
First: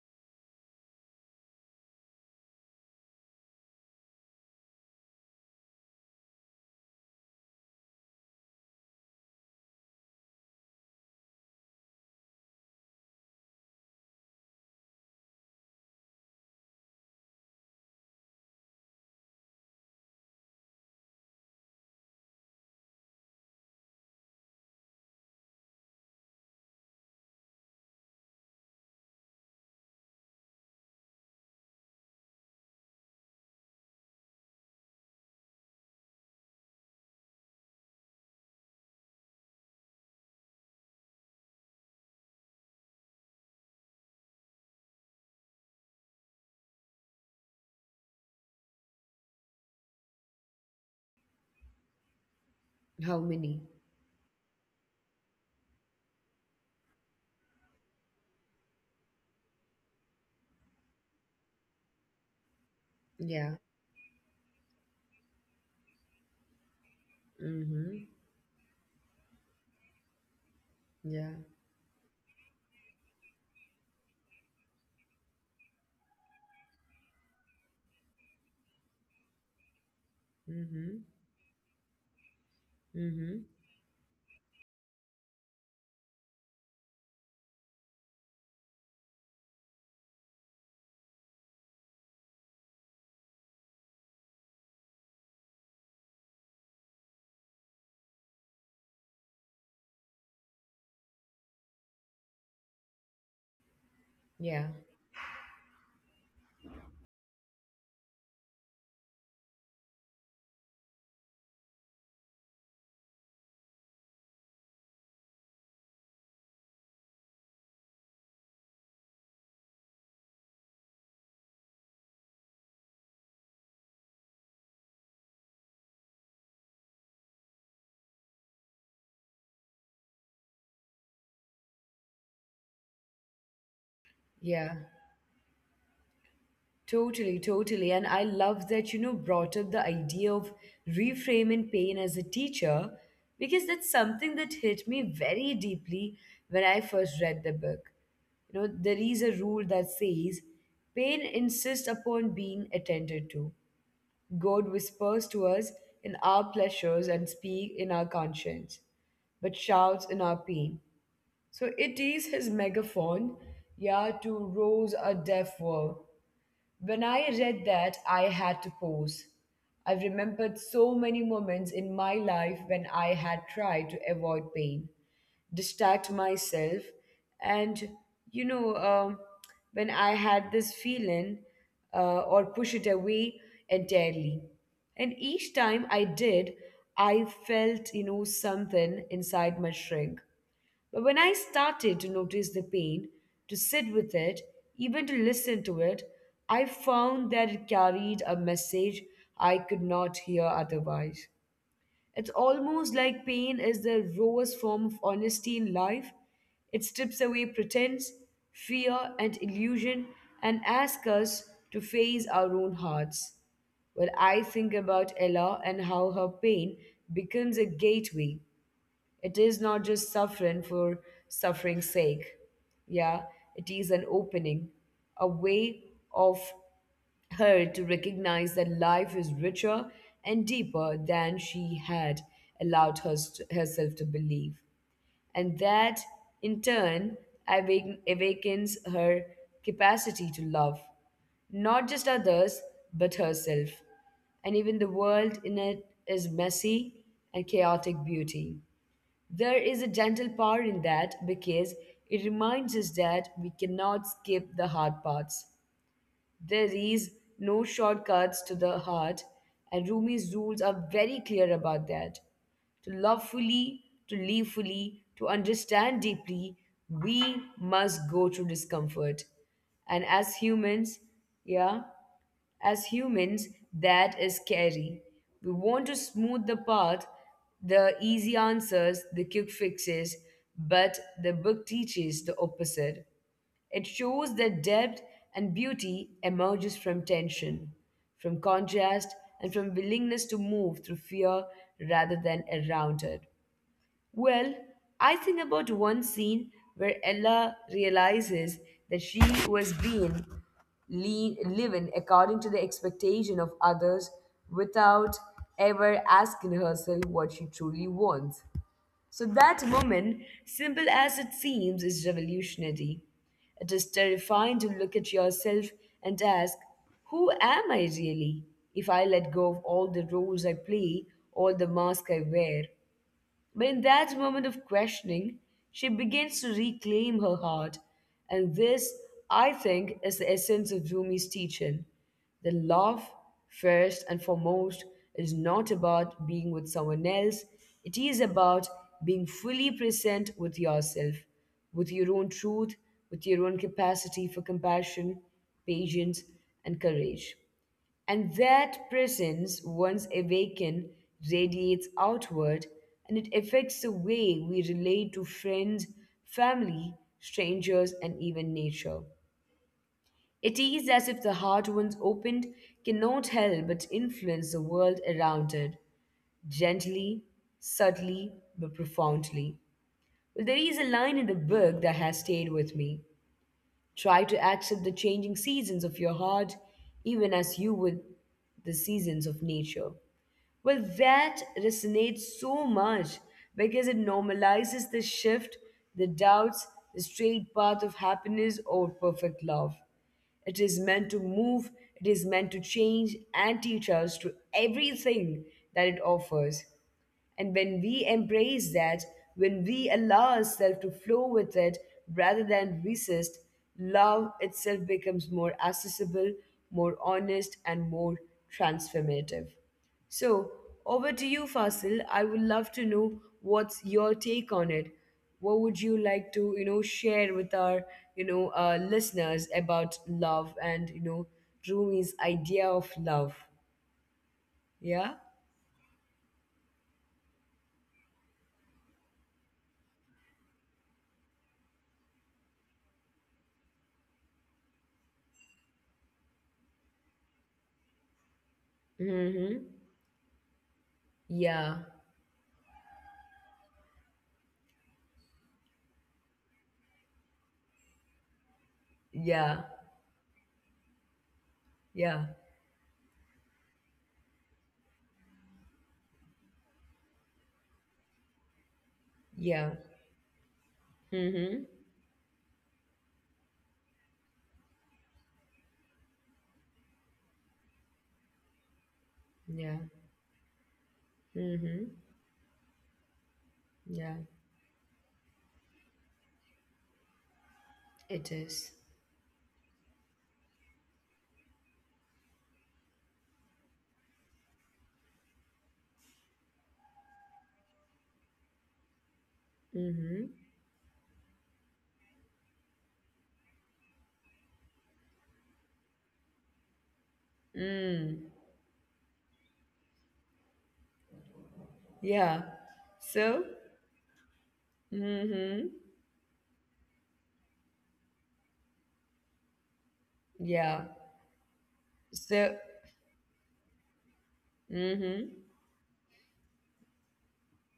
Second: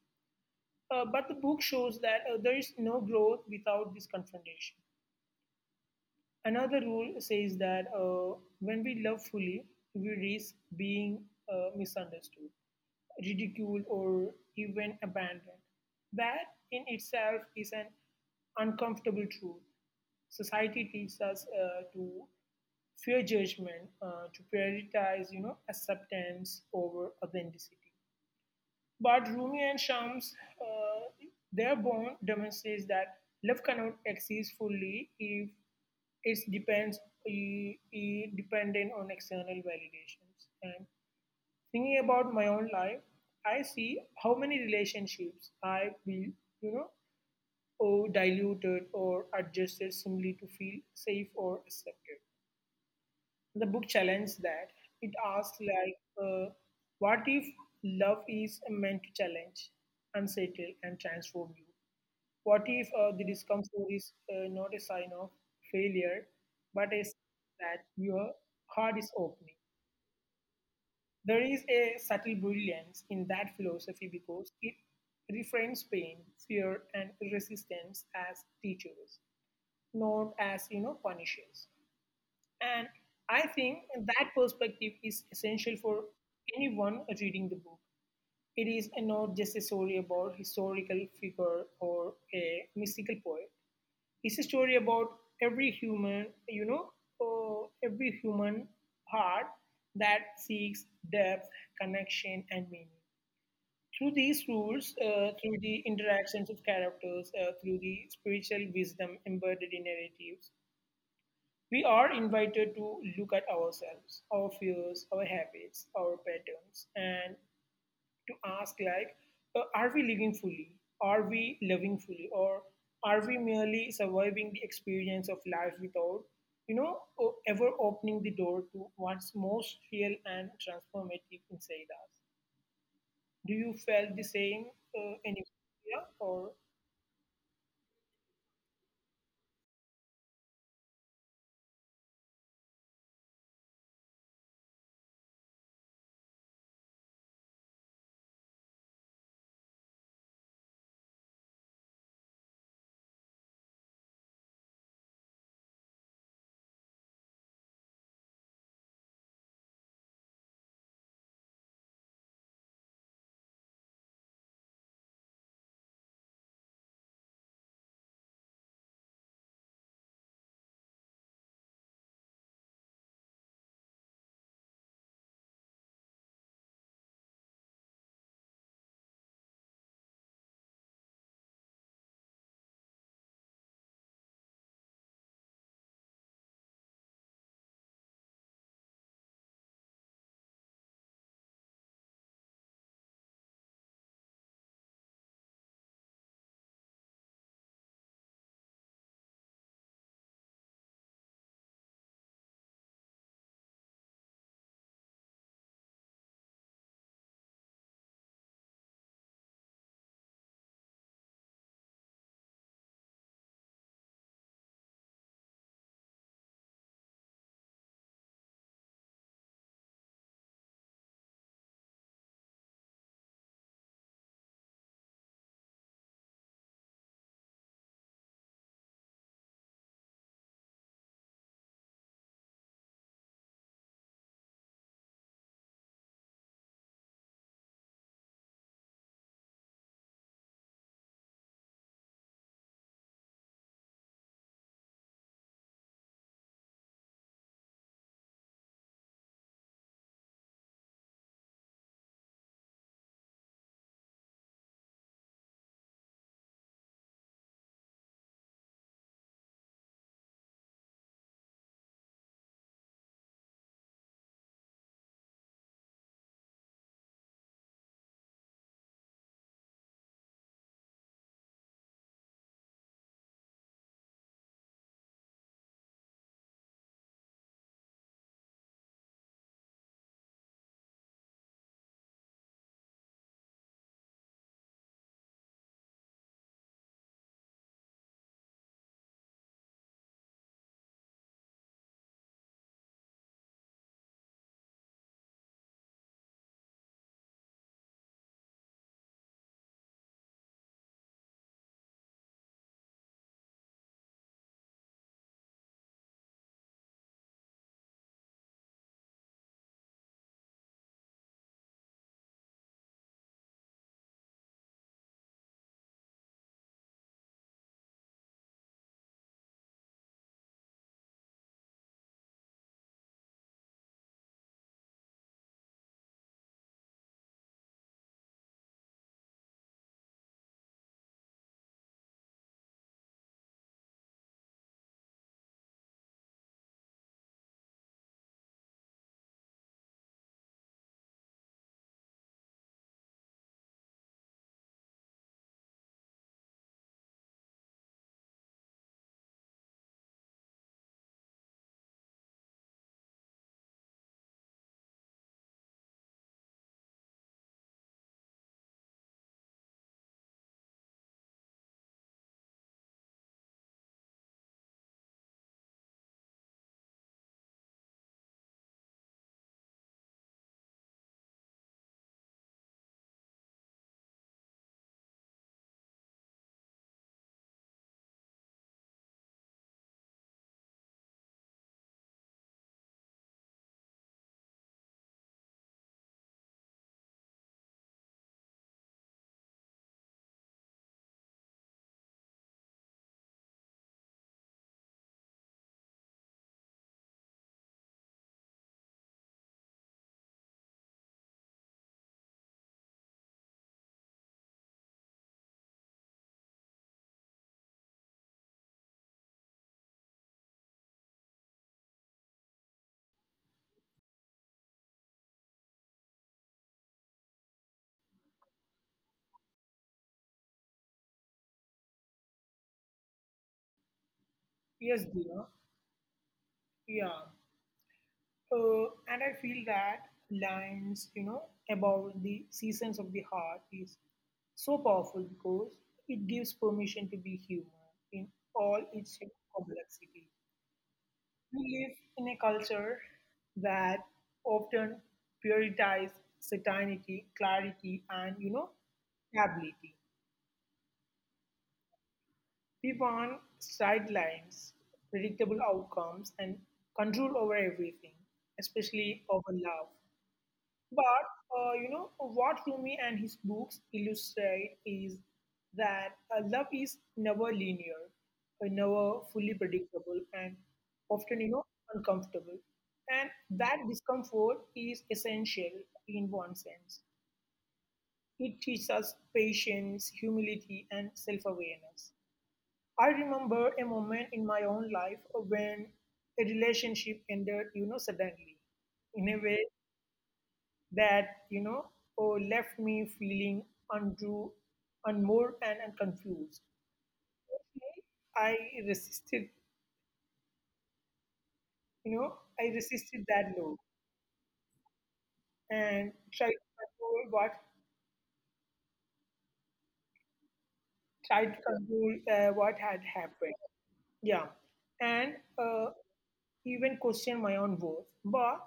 But the book shows that there is no growth without this confrontation. Another rule says that when we love fully, we risk being misunderstood, ridiculed, or even abandoned. That in itself is an uncomfortable truth. Society teaches us to fear judgment, to prioritize, you know, acceptance over authenticity. But Rumi and Shams, uh, their bond demonstrates that love cannot exist fully if it depends dependent on external validations. And thinking about my own life, I see how many relationships I feel, you know, or diluted or adjusted simply to feel safe or accepted. How The book many? challenged that. It asked, what if love is meant to challenge, unsettle, and transform you? What if the Yeah. discomfort is not a sign of failure, but a sign that Mm-hmm. your heart is opening? There Yeah. is a subtle brilliance in that philosophy because it reframes pain, fear, and resistance as teachers, not as Mm-hmm. punishers. And I Mm-hmm. think that perspective is essential for anyone reading the book. It is not just a story about historical figure or a mystical poet. It's a story about every human, every human heart that seeks depth, connection, and meaning. Through these rules, Yeah. Through the interactions of characters, through the spiritual wisdom embedded in narratives, we are invited to look at ourselves, our fears, our habits, our patterns, and to ask are we living fully? Are we loving fully? Or are we merely surviving the experience of life without, ever opening the door to what's most real and transformative inside us? Do you feel the same, uh, Yeah. any, yeah, or Totally, totally. And I love that, brought up the idea of reframing pain as a teacher, because that's something that hit me very deeply when I first read the book. There is a rule that says pain insists upon being attended to. God whispers to us in our pleasures and speak in our conscience, but shouts in our pain. So it is his megaphone, yeah, to rouse our deaf world. When I read that, I had to pause. I remembered so many moments in my life when I had tried to avoid pain, distract myself, and you know, um, when I had this feeling, or push it away entirely. And each time I did, I felt, something inside my shrink. But when I started to notice the pain, to sit with it, even to listen to it, I found that it carried a message I could not hear otherwise. It's almost like pain is the rawest form of honesty in life. It strips away pretense, fear, and illusion and asks us to face our own hearts. Well, I think about Ella and how her pain becomes a gateway. It is not just suffering for suffering's sake. Yeah, it is an opening, a way of her to recognize that life is richer and deeper than she had allowed herself to believe. And that, in turn, awakens her capacity to love, not just others, but herself and even the world in it is messy and chaotic beauty. There is a gentle power in that because it reminds us that we cannot skip the hard parts. There is no shortcuts to the heart, and Rumi's rules are very clear about that. To love fully, to live fully, to understand deeply, we must go through discomfort. And as humans, yeah, as humans, that is scary. We want to smooth the path, the easy answers, the quick fixes, but the book teaches the opposite. It shows that depth and beauty emerges from tension, from contrast, and from willingness to move through fear rather than around it. Well, I think about one scene where Ella realizes that she was being living according to the expectation of others without ever asking herself what she truly wants. So that moment, simple as it seems, is revolutionary. It is terrifying to look at yourself and ask, who am I really? If I let go of all the roles I play, all the masks I wear, but in that moment of questioning, she begins to reclaim her heart. And this, I think, is the essence of Rumi's teaching. The love, first and foremost, is not about being with someone else, it is about being fully present with yourself, with your own truth, with your own capacity for compassion, patience, and courage. And that presence, once awakened, radiates outward and it affects the way we relate to friends, family, strangers, and even nature. It is as if the heart, once opened, cannot help but influence the world around it, gently, subtly, but profoundly. Well, there is a line in the book that has stayed with me. Try to accept the changing seasons of your heart, even as you would the seasons of nature. Well, that resonates so much because it normalizes the shift, the doubts, the straight path of happiness or perfect love. It is meant to move, it is meant to change and teach us to everything that it offers. And when we embrace that, when we allow ourselves to flow with it rather than resist, love itself becomes more accessible, more honest, and more transformative. So, over to you, Fasil. I would love to know what's your take on it. What would you like to, share with our, listeners about love and, Rumi's idea of love? Yeah. yes, Dina, yeah. And I feel that lines, you know, about the seasons of the heart is so powerful because it gives permission to be human in all its Mm-hmm. complexity. We Yeah. live in a culture that often prioritizes certainty, clarity, and Yeah. stability. Yeah. We want straight lines, predictable outcomes, and control over everything, especially over love. Yeah. But Mm-hmm. What Rumi and his books illustrate is that love is never linear, never fully predictable, Yeah. and often Mm-hmm. uncomfortable. And that discomfort Yeah. is essential in one sense. It teaches us It is. patience, humility, and self-awareness. I remember a moment in my own life when a relationship ended, you know, suddenly in a way Mm-hmm. that left me feeling untrue, unmoored, and confused. Okay, I resisted, Mm. you know, I resisted that load Yeah. So. and tried to Mm-hmm. control what tried to Yeah. control what had So. happened. Yeah, and Mm-hmm. even question my own worth. But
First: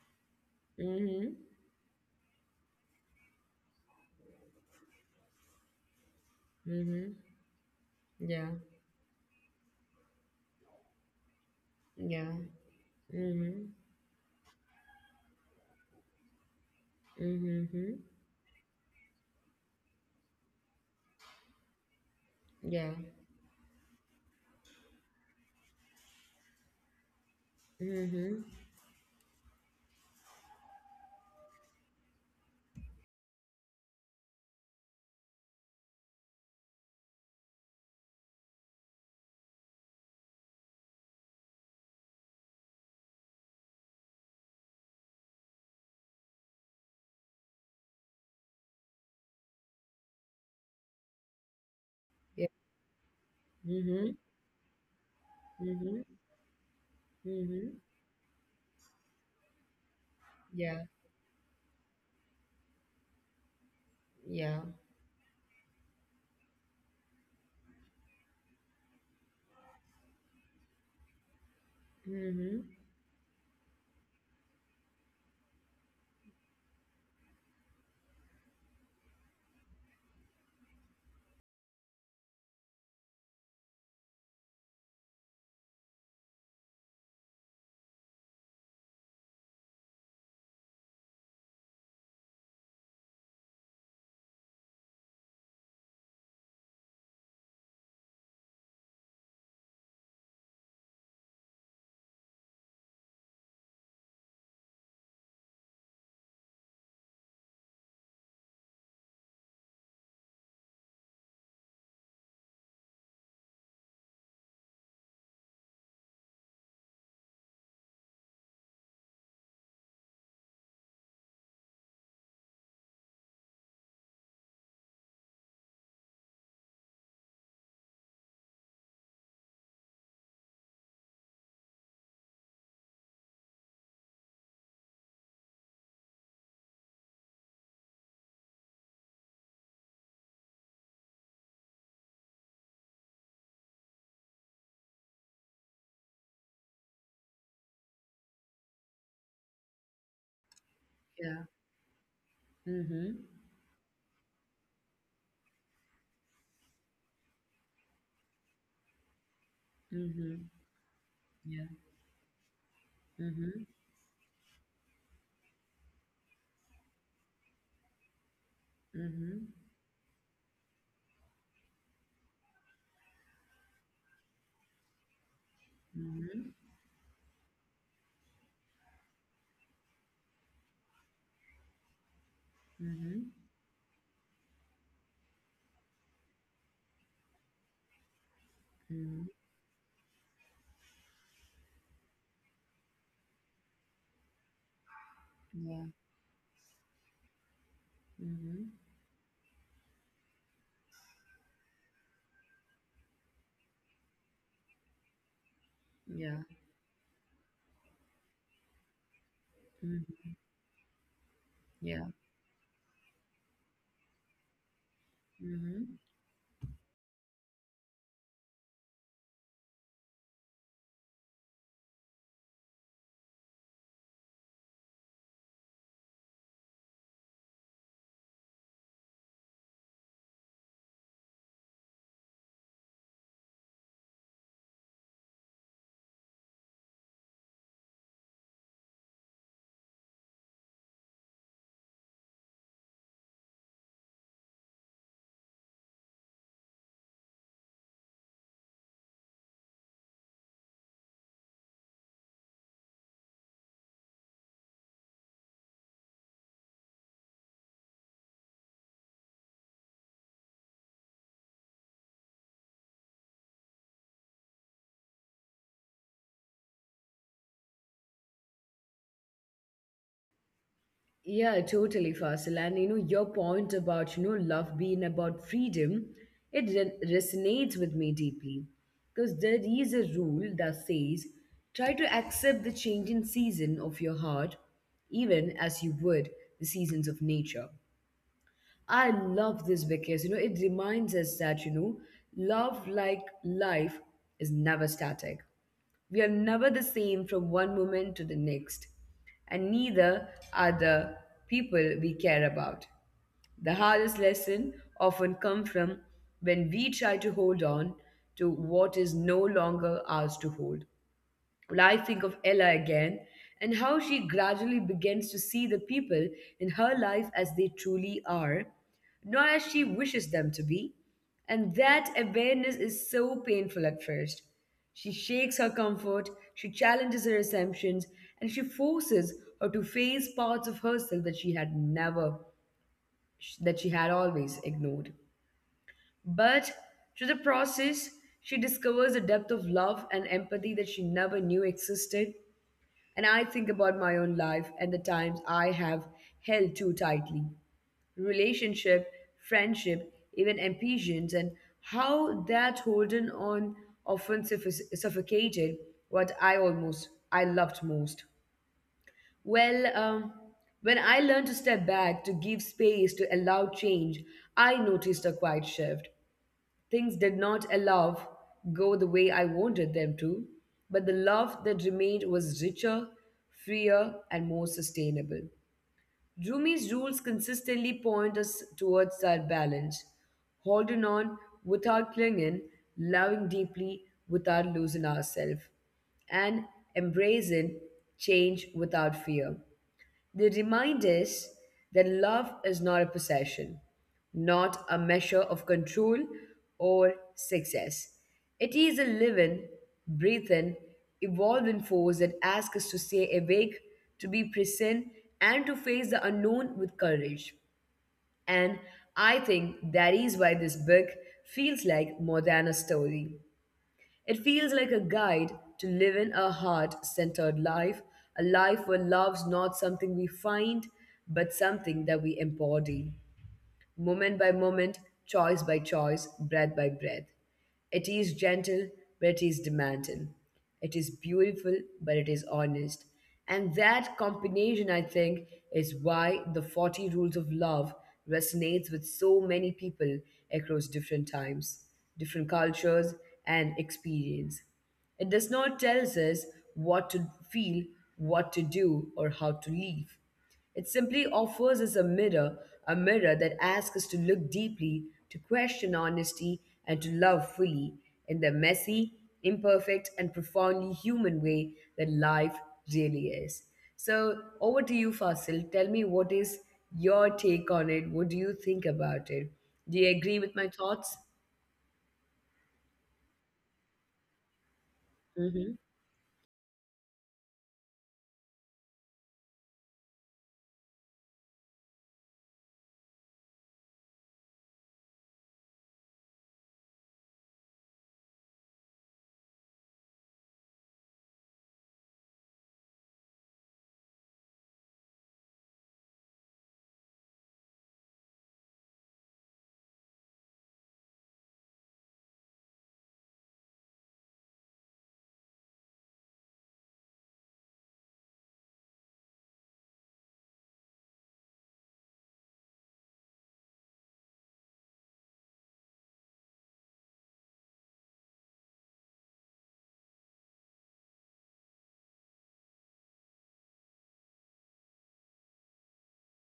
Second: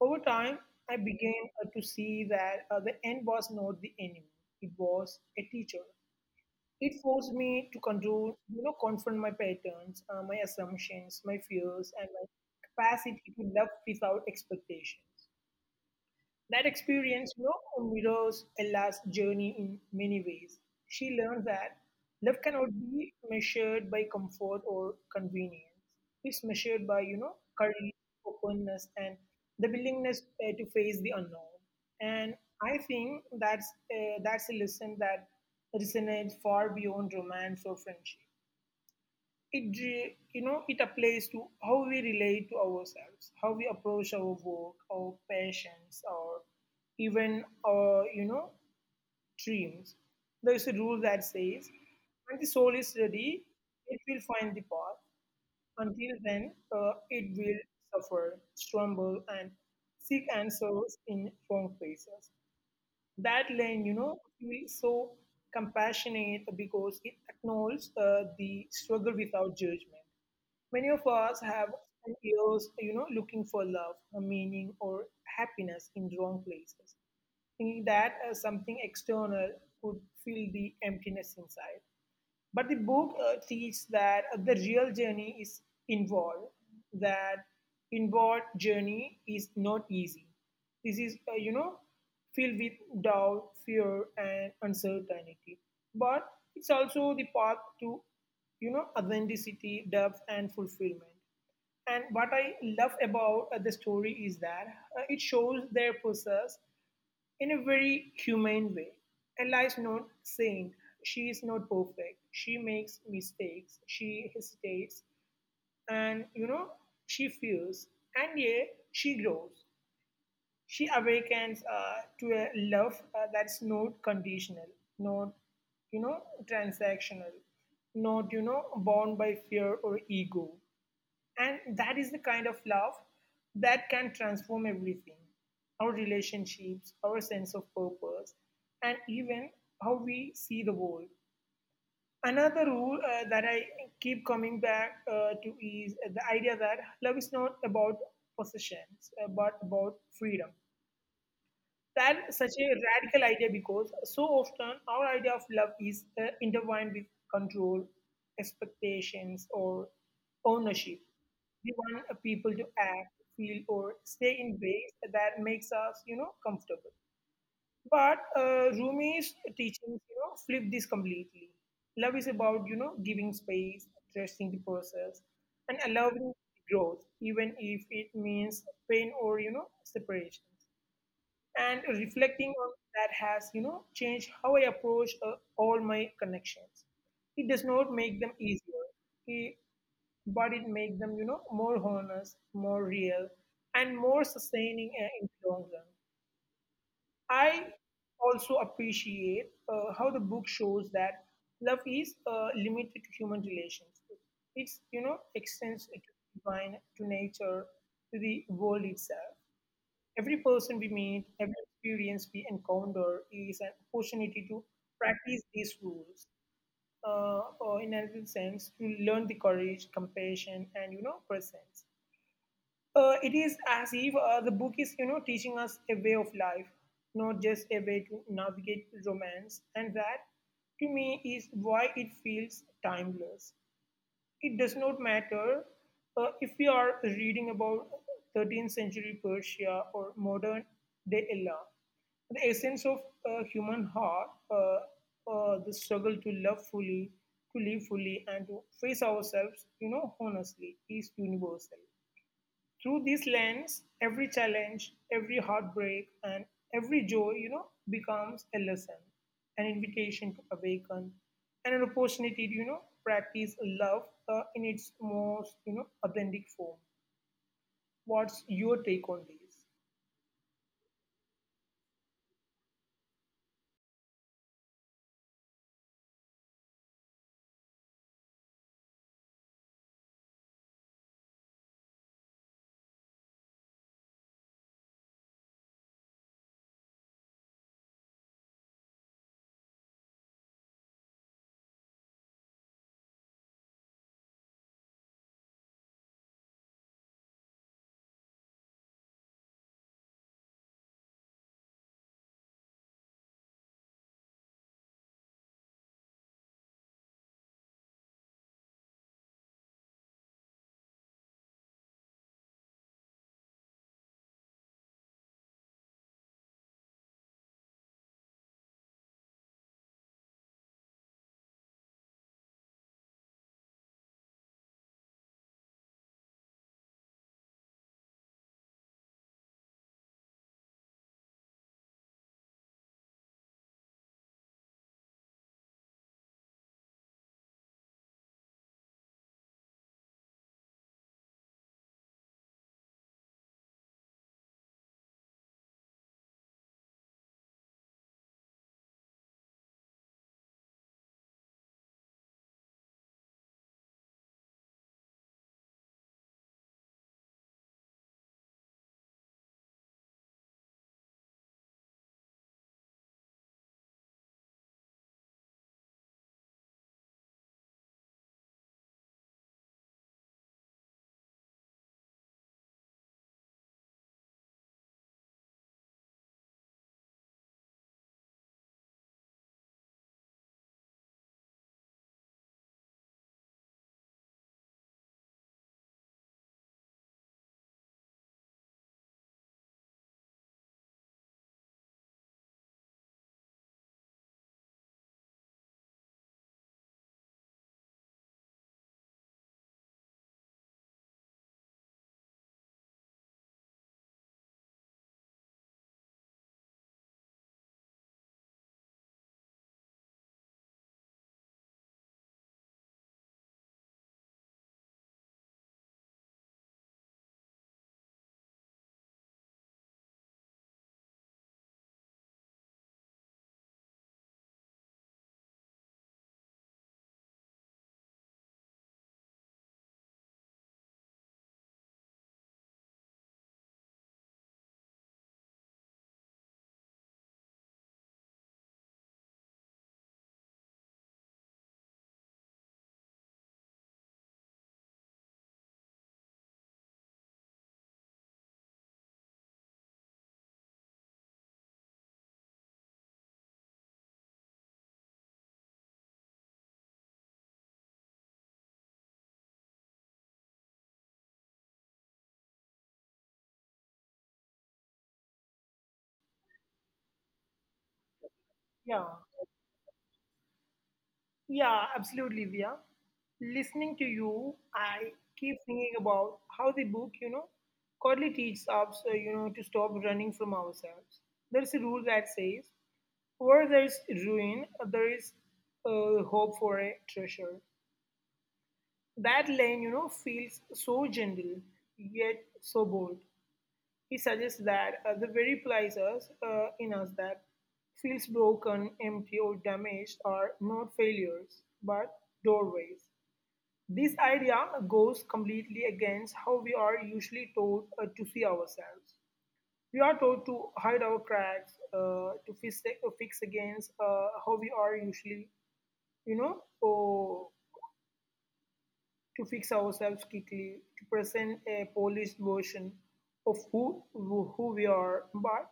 over time, I Mm-hmm. began to see that the end was not the enemy; it was a teacher. It forced me to control, Yeah. you know, confront my patterns, my assumptions, my fears, and my Yeah. capacity to Mm-hmm. love without expectations. That experience you know, mirrors Ella's journey in many ways. She learned that love cannot Yeah. be measured by comfort or convenience. It's measured by, you know, courage, openness, and the willingness to face the unknown. And I think that's a lesson that resonates far beyond romance or friendship. You know it applies to how we relate to ourselves, how we approach our work, our passions, or even our dreams. There is a rule that says when the Yeah. soul is ready, it Mm-hmm. will find the path. Mm-hmm. Until then, it will Mm-hmm. suffer, stumble, and seek Yeah. answers in wrong places that line, you know, Yeah. feels so compassionate because it acknowledges the struggle without judgment. Many of us have spent Mm-hmm. years, you know, looking for love, or meaning, or happiness in wrong places, thinking that something external could fill the emptiness inside. But the book teaches that the real journey is involved, that inward journey is not easy. This is, filled with doubt, fear, and uncertainty. But it's also the path to, you know, authenticity, depth, and fulfillment. And what I love about the story is that it shows their process in a very humane way. Ella is not saint. She is not perfect. She makes mistakes. She hesitates. And, you know, she fears. And yet, she grows. She awakens to a love that's not conditional, not, you know, transactional, not, bound by fear or ego. And that is the kind of love that can transform everything our relationships, our sense of purpose, and even how we see the world. Another rule that I keep coming back to is the idea that love is not about possessions, but about freedom. Yeah. That's such Mm-hmm. a radical idea because so often our idea of love is intertwined with control, expectations, Mm-hmm. or Yeah. ownership. We want people to Mm-hmm. act, feel, or stay in ways that makes us, comfortable. But Mm-hmm. Rumi's teachings, flip this completely. Love is about, giving space, trusting the process, and allowing growth, even if it means pain or, separations and Mm-hmm. reflecting on that has changed how I approach all my connections it does not make them Mm-hmm. easier it, but it makes them more honest more real and more sustaining Yeah. In the long run I Mm-hmm. also appreciate how the book shows that love is limited to human relations it's Yeah. extends to divine to nature to the world itself. Mm-hmm. Every person we Yeah. meet, every experience we encounter is an opportunity to Hmm. practice these rules. Or in another sense, to learn the courage, compassion, and presence. It is as if the book is teaching us a way of life, not just a way to navigate romance, and that to me is why it feels timeless. It does not matter if we are reading about 13th century Persia or modern day Ella. The essence of human heart, the struggle to love fully, to live fully, and to face ourselves, you know, honestly, is universal. Through this lens, every challenge, every heartbreak, and every joy, you know, becomes a lesson, an invitation to awaken, and an opportunity to, practice love in its most, authentic form. What's your take on this? Yeah, totally, Fasil. And your point about, love being about freedom, it resonates with me deeply. Because there is a rule that says try to accept the changing season of your heart, even as you would the seasons of nature. I love this because, it reminds us that, love, like life, is never static. We are never the same from one moment to the next, and neither are the people we care about. The hardest lesson often come from when we try to hold on to what is no longer ours to hold. Well, I think of Ella again and how she gradually begins to see the people in her life as they truly are, not as she wishes them to be. And that awareness is so painful at first. She shakes her comfort, she challenges her assumptions, and she forces her to face parts of herself that she had never, that she had always ignored. But through the process, she discovers a depth of love and empathy that she never knew existed. And I think about my own life and the times I have held too tightly. Relationship, friendship, even ambitions, and how that holding on often suffocated what I loved most. Well, when I learned to step back, to give space, to allow change, I noticed a quiet shift. Things did not allow go the way I wanted them to, but the love that remained was richer, freer, and more sustainable. Rumi's rules consistently point us towards that balance, holding on without clinging, loving deeply without losing ourselves, and embracing change without fear. They remind us that love is not a possession, not a measure of control or success. It is a living, breathing, evolving force that asks us to stay awake, to be present, and to face the unknown with courage. And I think that is why this book feels like more than a story. It feels like a guide to living a heart centered life, a life where love's not something we find, but something that we embody moment by moment, choice by choice, breath by breath. It is gentle, but it is demanding. It is beautiful, but it is honest. And that combination, I think, is why the 40 Rules of Love resonates with so many people across different times, different cultures, and experience. It does not tell us what to feel, what to do, or how to live. It simply offers us a mirror that asks us to look deeply, to question honesty, and to love fully in the messy, imperfect, and profoundly human way that life really is. So, over to you, Fasil. Tell me what is your take on it? What do you think about it? Do you Yeah, agree with my thoughts? yeah, Absolutely, Via. Listening to you, Mm-hmm. I keep thinking about how the book, Codley teaches us, to stop running from ourselves. There's a rule that says, where there is ruin, there is hope for a treasure. That line, feels so gentle, yet so bold. He suggests that the very places in us that feels broken, empty, or damaged are not failures, but doorways. This idea goes completely against how we are usually taught to see ourselves. We are taught to hide our cracks, to fix, fix against how we are usually you know, or to fix ourselves quickly, to present a polished version of who we are. But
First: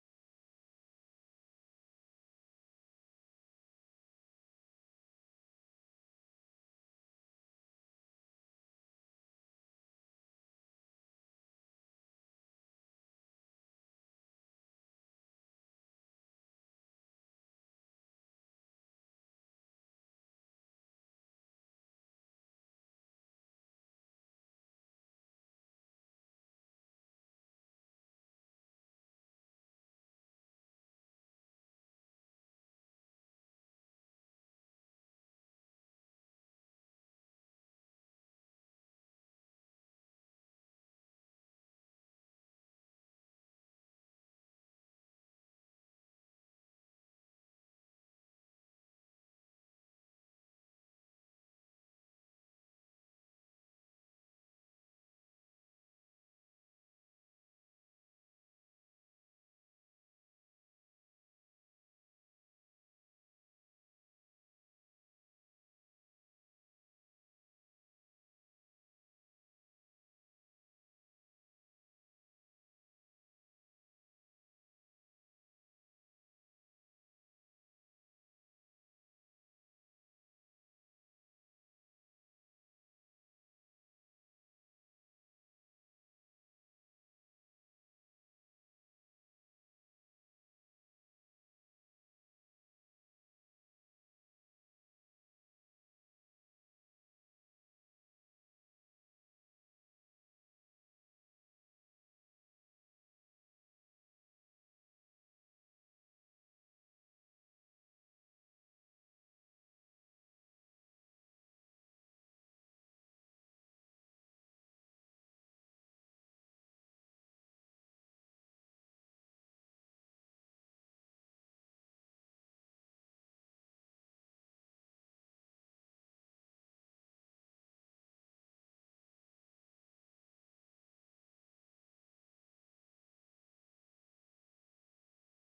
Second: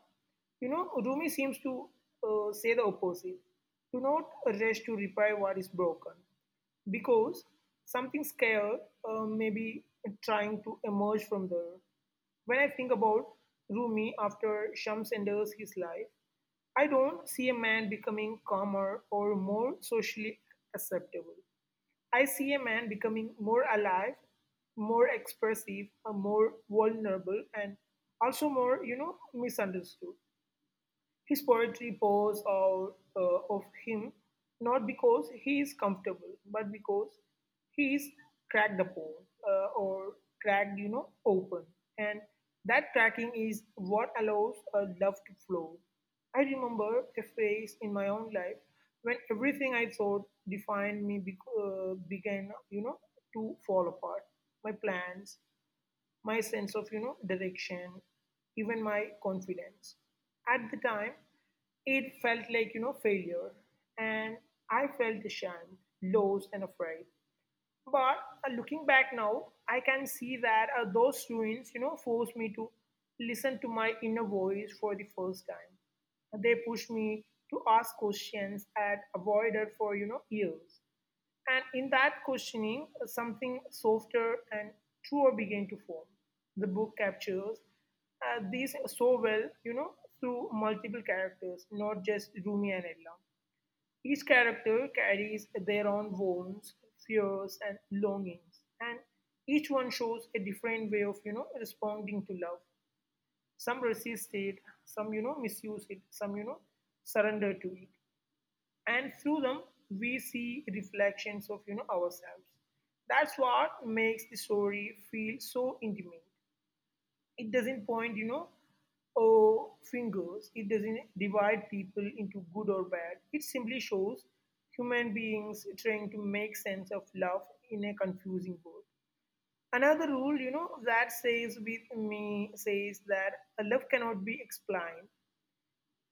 Rumi seems to say the opposite. Do not rush to repair what is broken, because something scared may be trying to emerge from there. When I think about Rumi after Shams enters his life, I don't see a man becoming calmer or more socially acceptable. I see a man becoming more alive, more expressive, more vulnerable, and also more, misunderstood. His poetry pours out of him not because he is comfortable, but because he is cracked upon or cracked, open. And that cracking is what allows a love to flow. I remember a phase in my own life when everything I thought defined me began, to fall apart. My plans, my sense of direction, even my confidence. At the time it felt like failure, and I felt ashamed, lost, and afraid. But looking back now, I can see that those ruins forced me to listen to my inner voice for the first time. They pushed me to ask questions I'd avoided for years, and in that questioning, something softer and truer began to form. The book captures these so well, through multiple characters, not just Rumi and Ella. Each character carries their own wounds, fears, and longings, and each one shows a different way of, responding to love. Some resist it, some, misuse it, some, surrender to it. And through them we see reflections of ourselves. That's what makes the story feel so intimate. It doesn't point, oh, fingers. It doesn't divide people into good or bad. It simply shows human beings trying to make sense of love in a confusing world. Another rule that says with me says that a love cannot be explained.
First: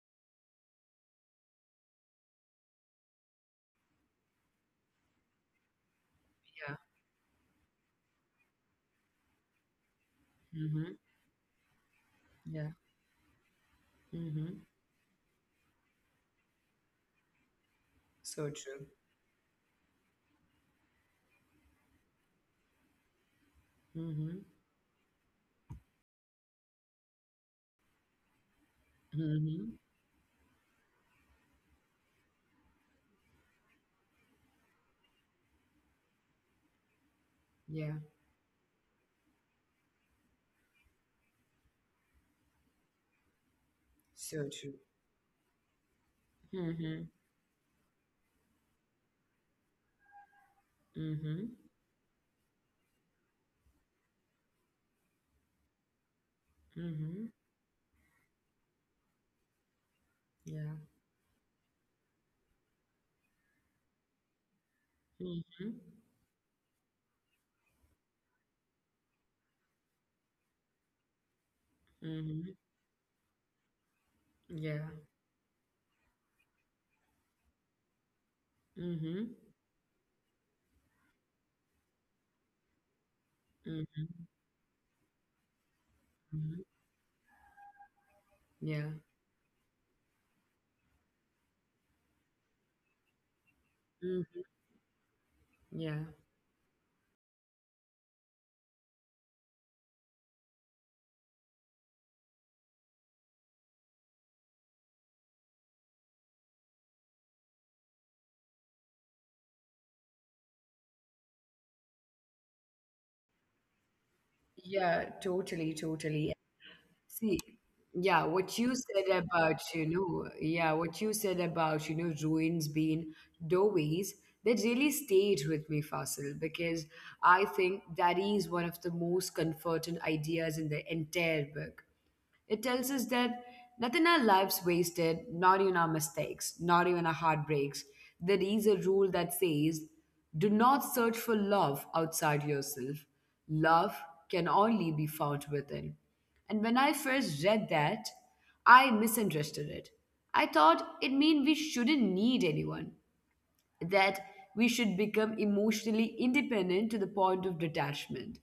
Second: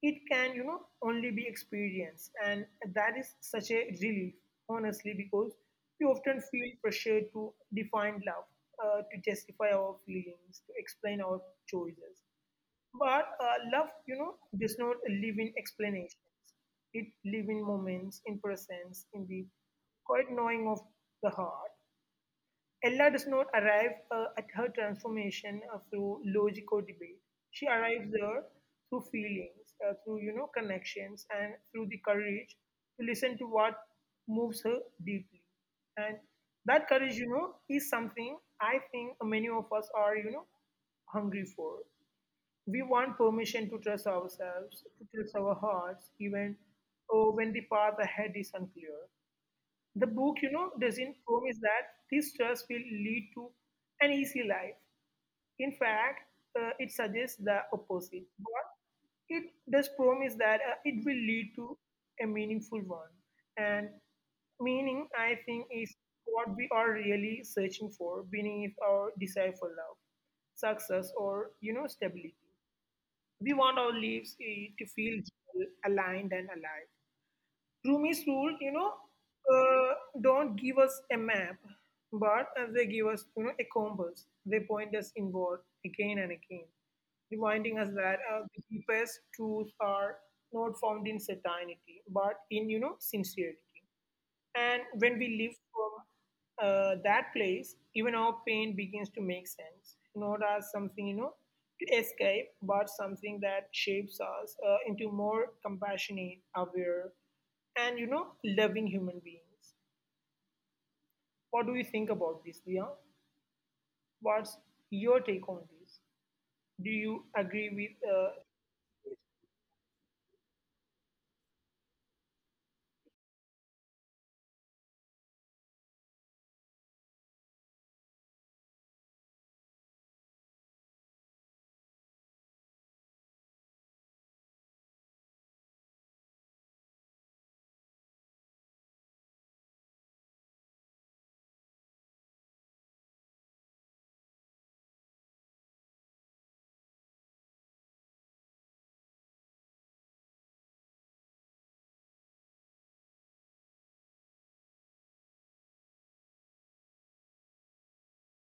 It can only be experienced, and that is such a relief, honestly, because we often feel Yeah. pressure to define love, to justify our feelings, to Mm-hmm. explain our choices. Yeah. But love Mm-hmm. does not live in explanations. It lives in moments, in So true. presence, in the quiet knowing of the heart. Ella does not arrive at Mm-hmm. her transformation through logic or debate. She arrives there through feelings, Mm-hmm. Through connections, and through the courage to listen to what moves her deeply. And that courage, is Yeah. something I think many of us are hungry for. We want permission to trust So ourselves, true. to trust our hearts, even Mm-hmm. oh, when the path ahead is unclear. The book, doesn't promise that Mm-hmm. this stress will lead to an easy life. In fact, it suggests Mm-hmm. the opposite. But it does promise that Yeah. it will lead to a meaningful one. And meaning, I think, is Mm-hmm. what we are really searching for beneath our desire for love, success, or stability. Mm-hmm. We want our lives, eh, to Yeah. feel aligned and alive. Rumi's rule, Mm-hmm. uh, don't give us a map, but they give us, a compass. Mm-hmm. They point us inward again and again, Hmm. reminding us that the deepest Yeah. truths are not found in certainty, but in, sincerity. And Mm. when we live from Yeah. That place, even our pain begins to make sense, not as something, to escape, but something that shapes us into more compassionate, aware, and, loving human beings. What do you think about this, Dia? What's your take Yeah, on this? totally, totally. Do you agree See, with, yeah, what you said about, you know, yeah, what you said about, you know, ruins being doorways, that really stayed with me, Fasil, because I think that is one of the most comforting ideas in the entire book. It tells us that nothing in our lives wasted, not even our mistakes, not even our heartbreaks. There is a rule that says do not search for love outside yourself. Love can only be found within. And when I first read that, I misunderstood it. I thought it meant we shouldn't need anyone that we should become emotionally independent to the point of detachment.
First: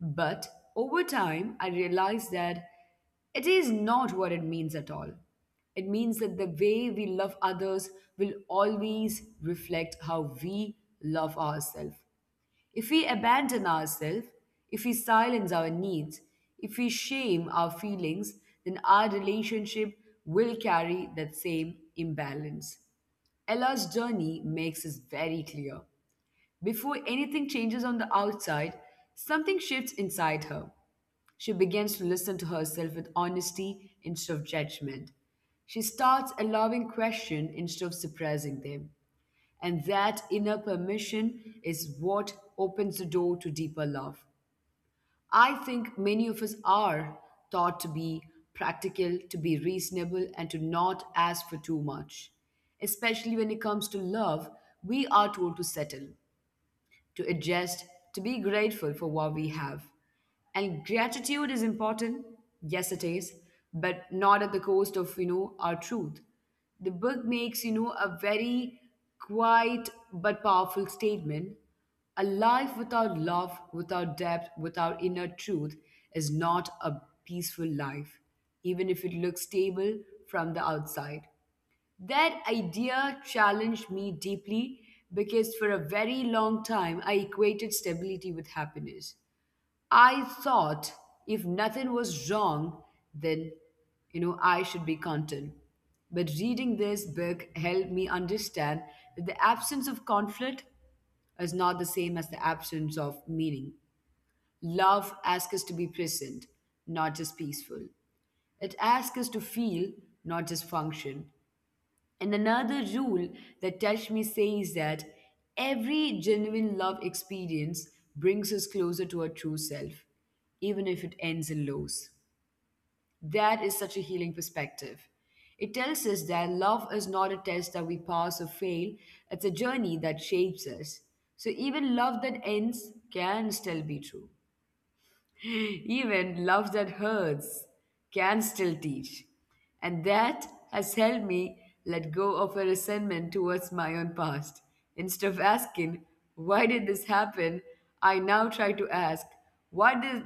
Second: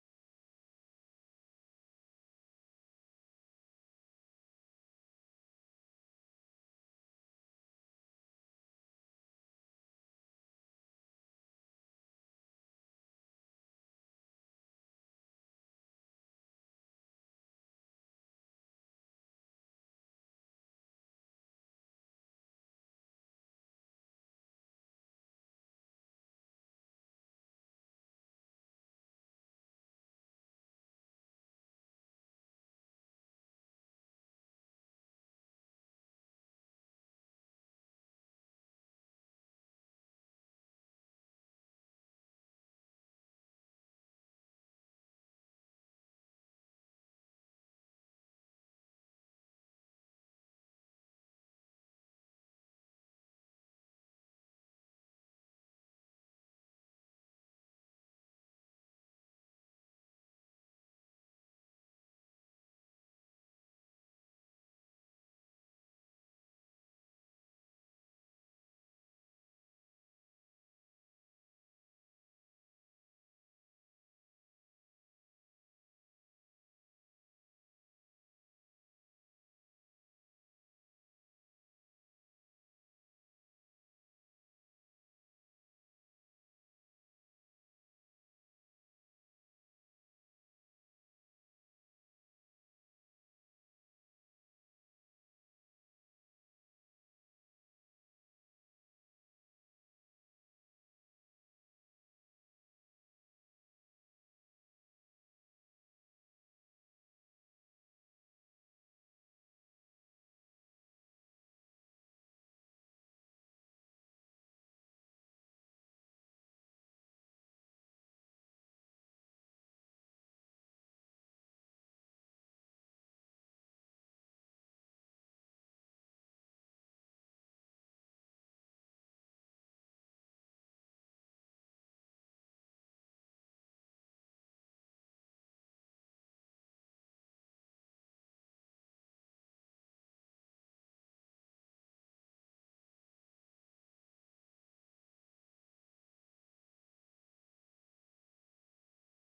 But over time, I realized that it is not what it means at all. It means that the way we love others will always reflect how we love ourselves. If we abandon ourselves, if we silence our needs, if we shame our feelings, then our relationship will carry that same imbalance. Ella's journey makes this very clear. Before anything changes on the outside, something shifts inside her. She begins to listen to herself with honesty instead of judgment. She starts allowing questions instead of suppressing them. And that inner permission is what opens the door to deeper love. I think many of us are taught to be practical, to be reasonable, and to not ask for too much. Especially when it comes to love, we are told to settle to adjust, to be grateful for what we have. And gratitude is important, yes, it is, but not at the cost of, our truth. The book makes, a very quiet but powerful statement. A life without love, without depth, without inner truth is not a peaceful life, even if it looks stable from the outside. That idea challenged me deeply because for a very long time I equated stability with happiness. I thought if nothing was wrong, then, I should be content. But reading this book helped me understand that the absence of conflict is not the same as the absence of meaning. Love asks us to be present, not just peaceful. It asks us to feel, not just function. And another rule that touched me says that every genuine love experience brings us closer to our true self, even if it ends in loss. That is such a healing perspective. It tells us that love is not a test that we pass or fail, it's a journey that shapes us. So even love that ends can still be true. Even love that hurts can still teach. And that has helped me let go of a resentment towards my own past. Instead of asking, why did this happen? I now try to ask, what did,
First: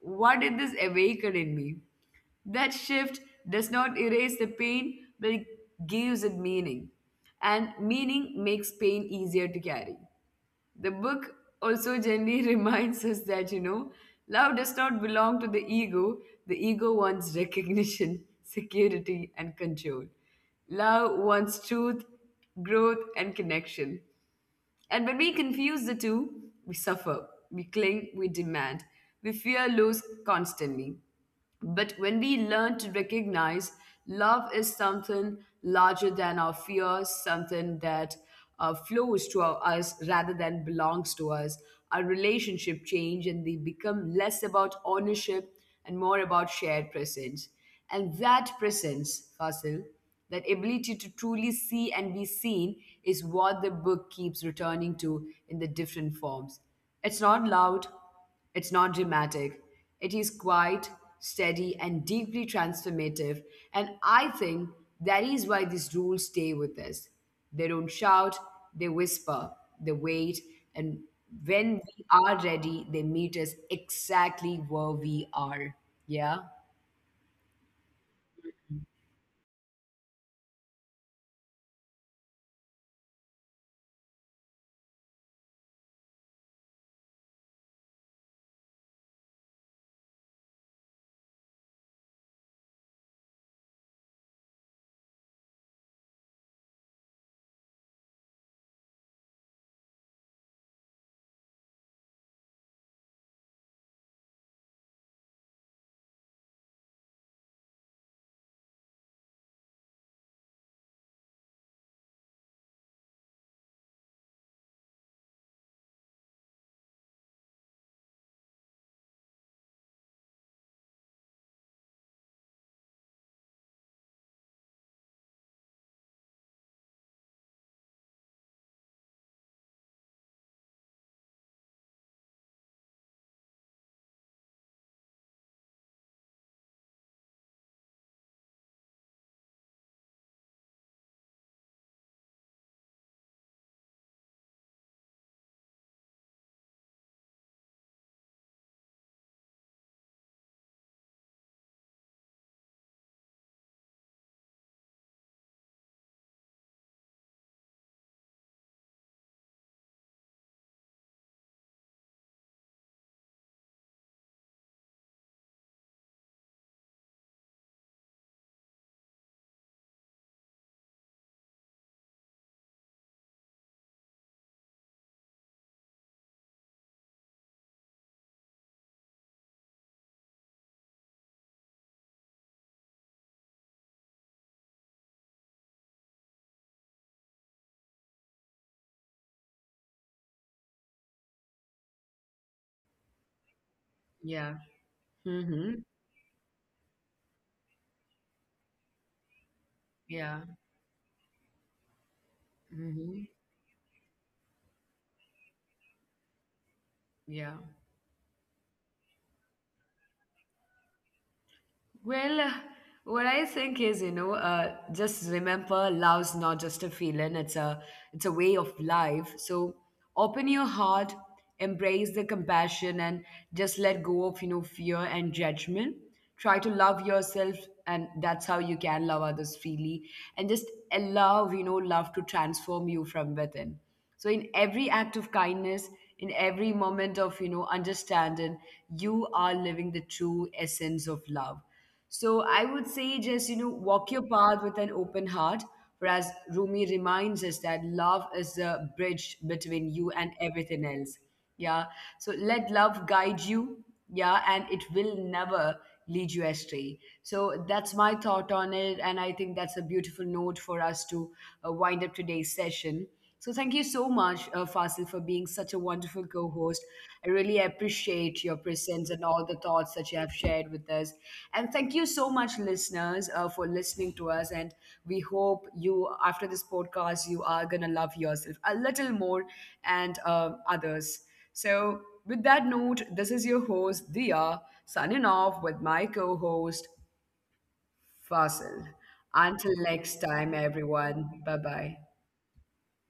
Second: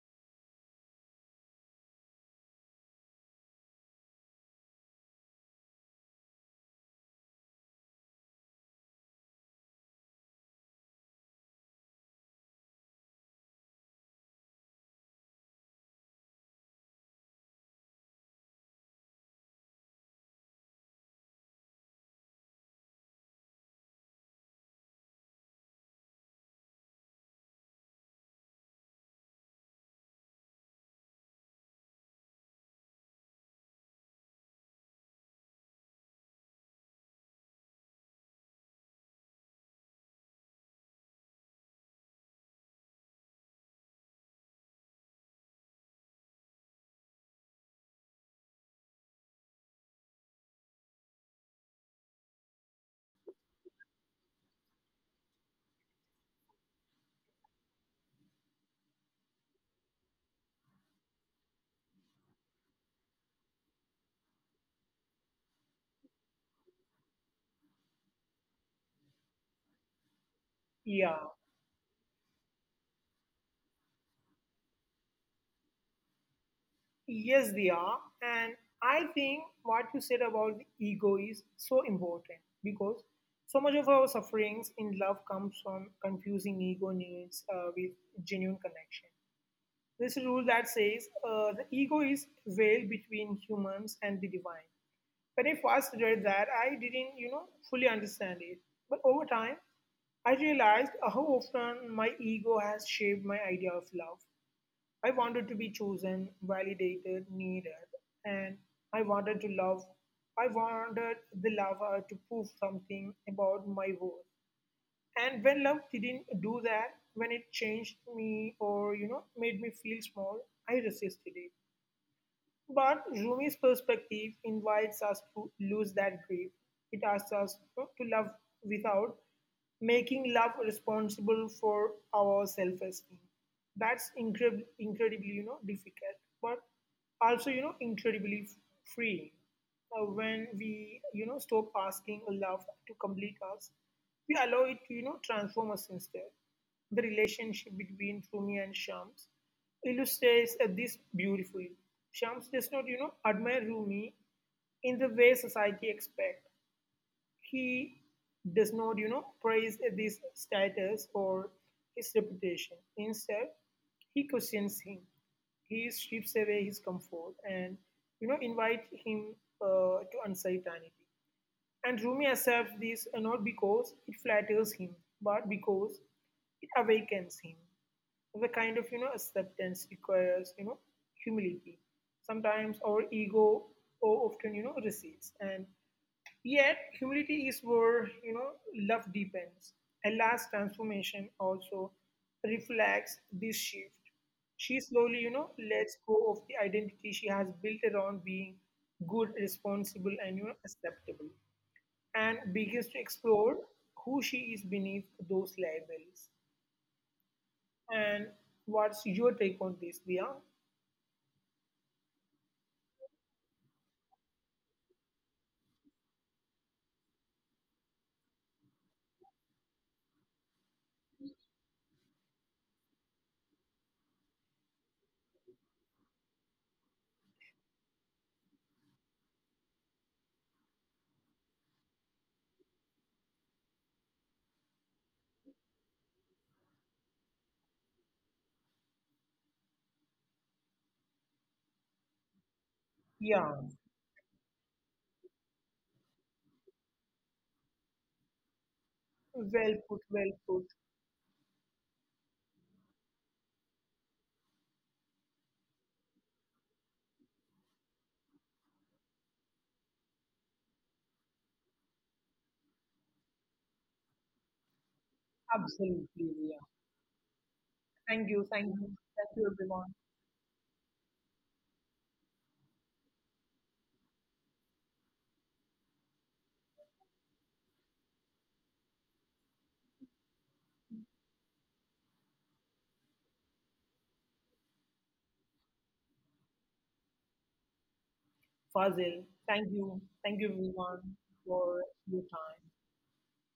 what did this awaken in me? That shift does not erase the pain, but it gives it meaning. And meaning makes pain easier to carry. The book also gently reminds us that, love does not belong to the ego. The ego wants recognition, security, and control. Love wants truth, growth, and connection. And when we confuse the two, we suffer, we cling, we demand, we fear loss constantly. But when we learn to recognize love is something larger than our fears, something that flows to our, us rather than belongs to us, our relationship change and they become less about ownership and more about shared presence. And that presence, Fasil, that ability to truly see and be seen is what the book keeps returning to in the different forms. It's not loud, it's not dramatic, it is quiet, steady, and deeply transformative. And I think that is why these rules stay with us. They don't shout, they whisper, they wait, and yeah, when we are ready, they meet us exactly where we are. Yeah? yes, they are. And I think what you said about the ego is so important because so much of our sufferings in love comes from confusing ego needs with genuine connection. This rule that says the ego is veil between humans and the divine. When I first read that, I didn't, fully understand it. But over time, I realized how often my ego has shaped my idea of love. I wanted to be chosen, validated, needed, and I wanted to love. I wanted the lover to prove something about my worth. And when love didn't do that, when it changed me or made me feel small, I resisted it. But Rumi's perspective invites us to lose that grip. It asks us, to love without making love responsible for our self-esteem. That's incredibly, incredibly, difficult, but also, incredibly freeing. When we, stop asking love to complete us, we allow it to, transform us instead. The relationship between Rumi and Shams illustrates this beautifully. Shams does not, admire Rumi in the way society expects. He does not, praise this status or his reputation. Instead, he questions him. He strips away his comfort and, invite him to uncertainty. And Rumi accepts this not because it flatters him, but because it awakens him. The kind of acceptance requires humility. Sometimes our ego often recedes, and yet humility is where love deepens. Ella's transformation also reflects this shift. She Yeah. slowly lets go Mm-hmm. of the identity she has built around being good, responsible, and Yeah. acceptable, and begins to explore who she is beneath those labels. Yeah. And what's your take on this, Dia? Well, what I think is, just remember love's not just a feeling, it's a way of life. So open your heart, embrace the compassion and just let go of, fear and judgment. Try to love yourself and that's how you can love others freely and just allow, love to transform you from within. So in every act of kindness, in every moment of, understanding, you are living the true essence of love. So I would Yeah, say just, walk your path with an open heart. Whereas Rumi reminds us that love is the well bridge put, between well you put. and everything else. Yeah. So let love guide you. Yeah. And it will never lead you astray. So that's my thought on it. And I think that's a beautiful note for us to wind up today's session. So thank you so much, Absolutely, Fasil, for Dia. being such a wonderful co-host. Thank I you, thank really you, thank you, appreciate your everyone. presence and all the thoughts that you have shared with us. And thank you so much, listeners, for listening to us. And we hope you, after this podcast, you are gonna love yourself a little more and others. So with that note, this is your host Dia signing off with my co-host Fazil, Fasil. Until thank you, next everyone, time, for everyone. Bye your time. bye.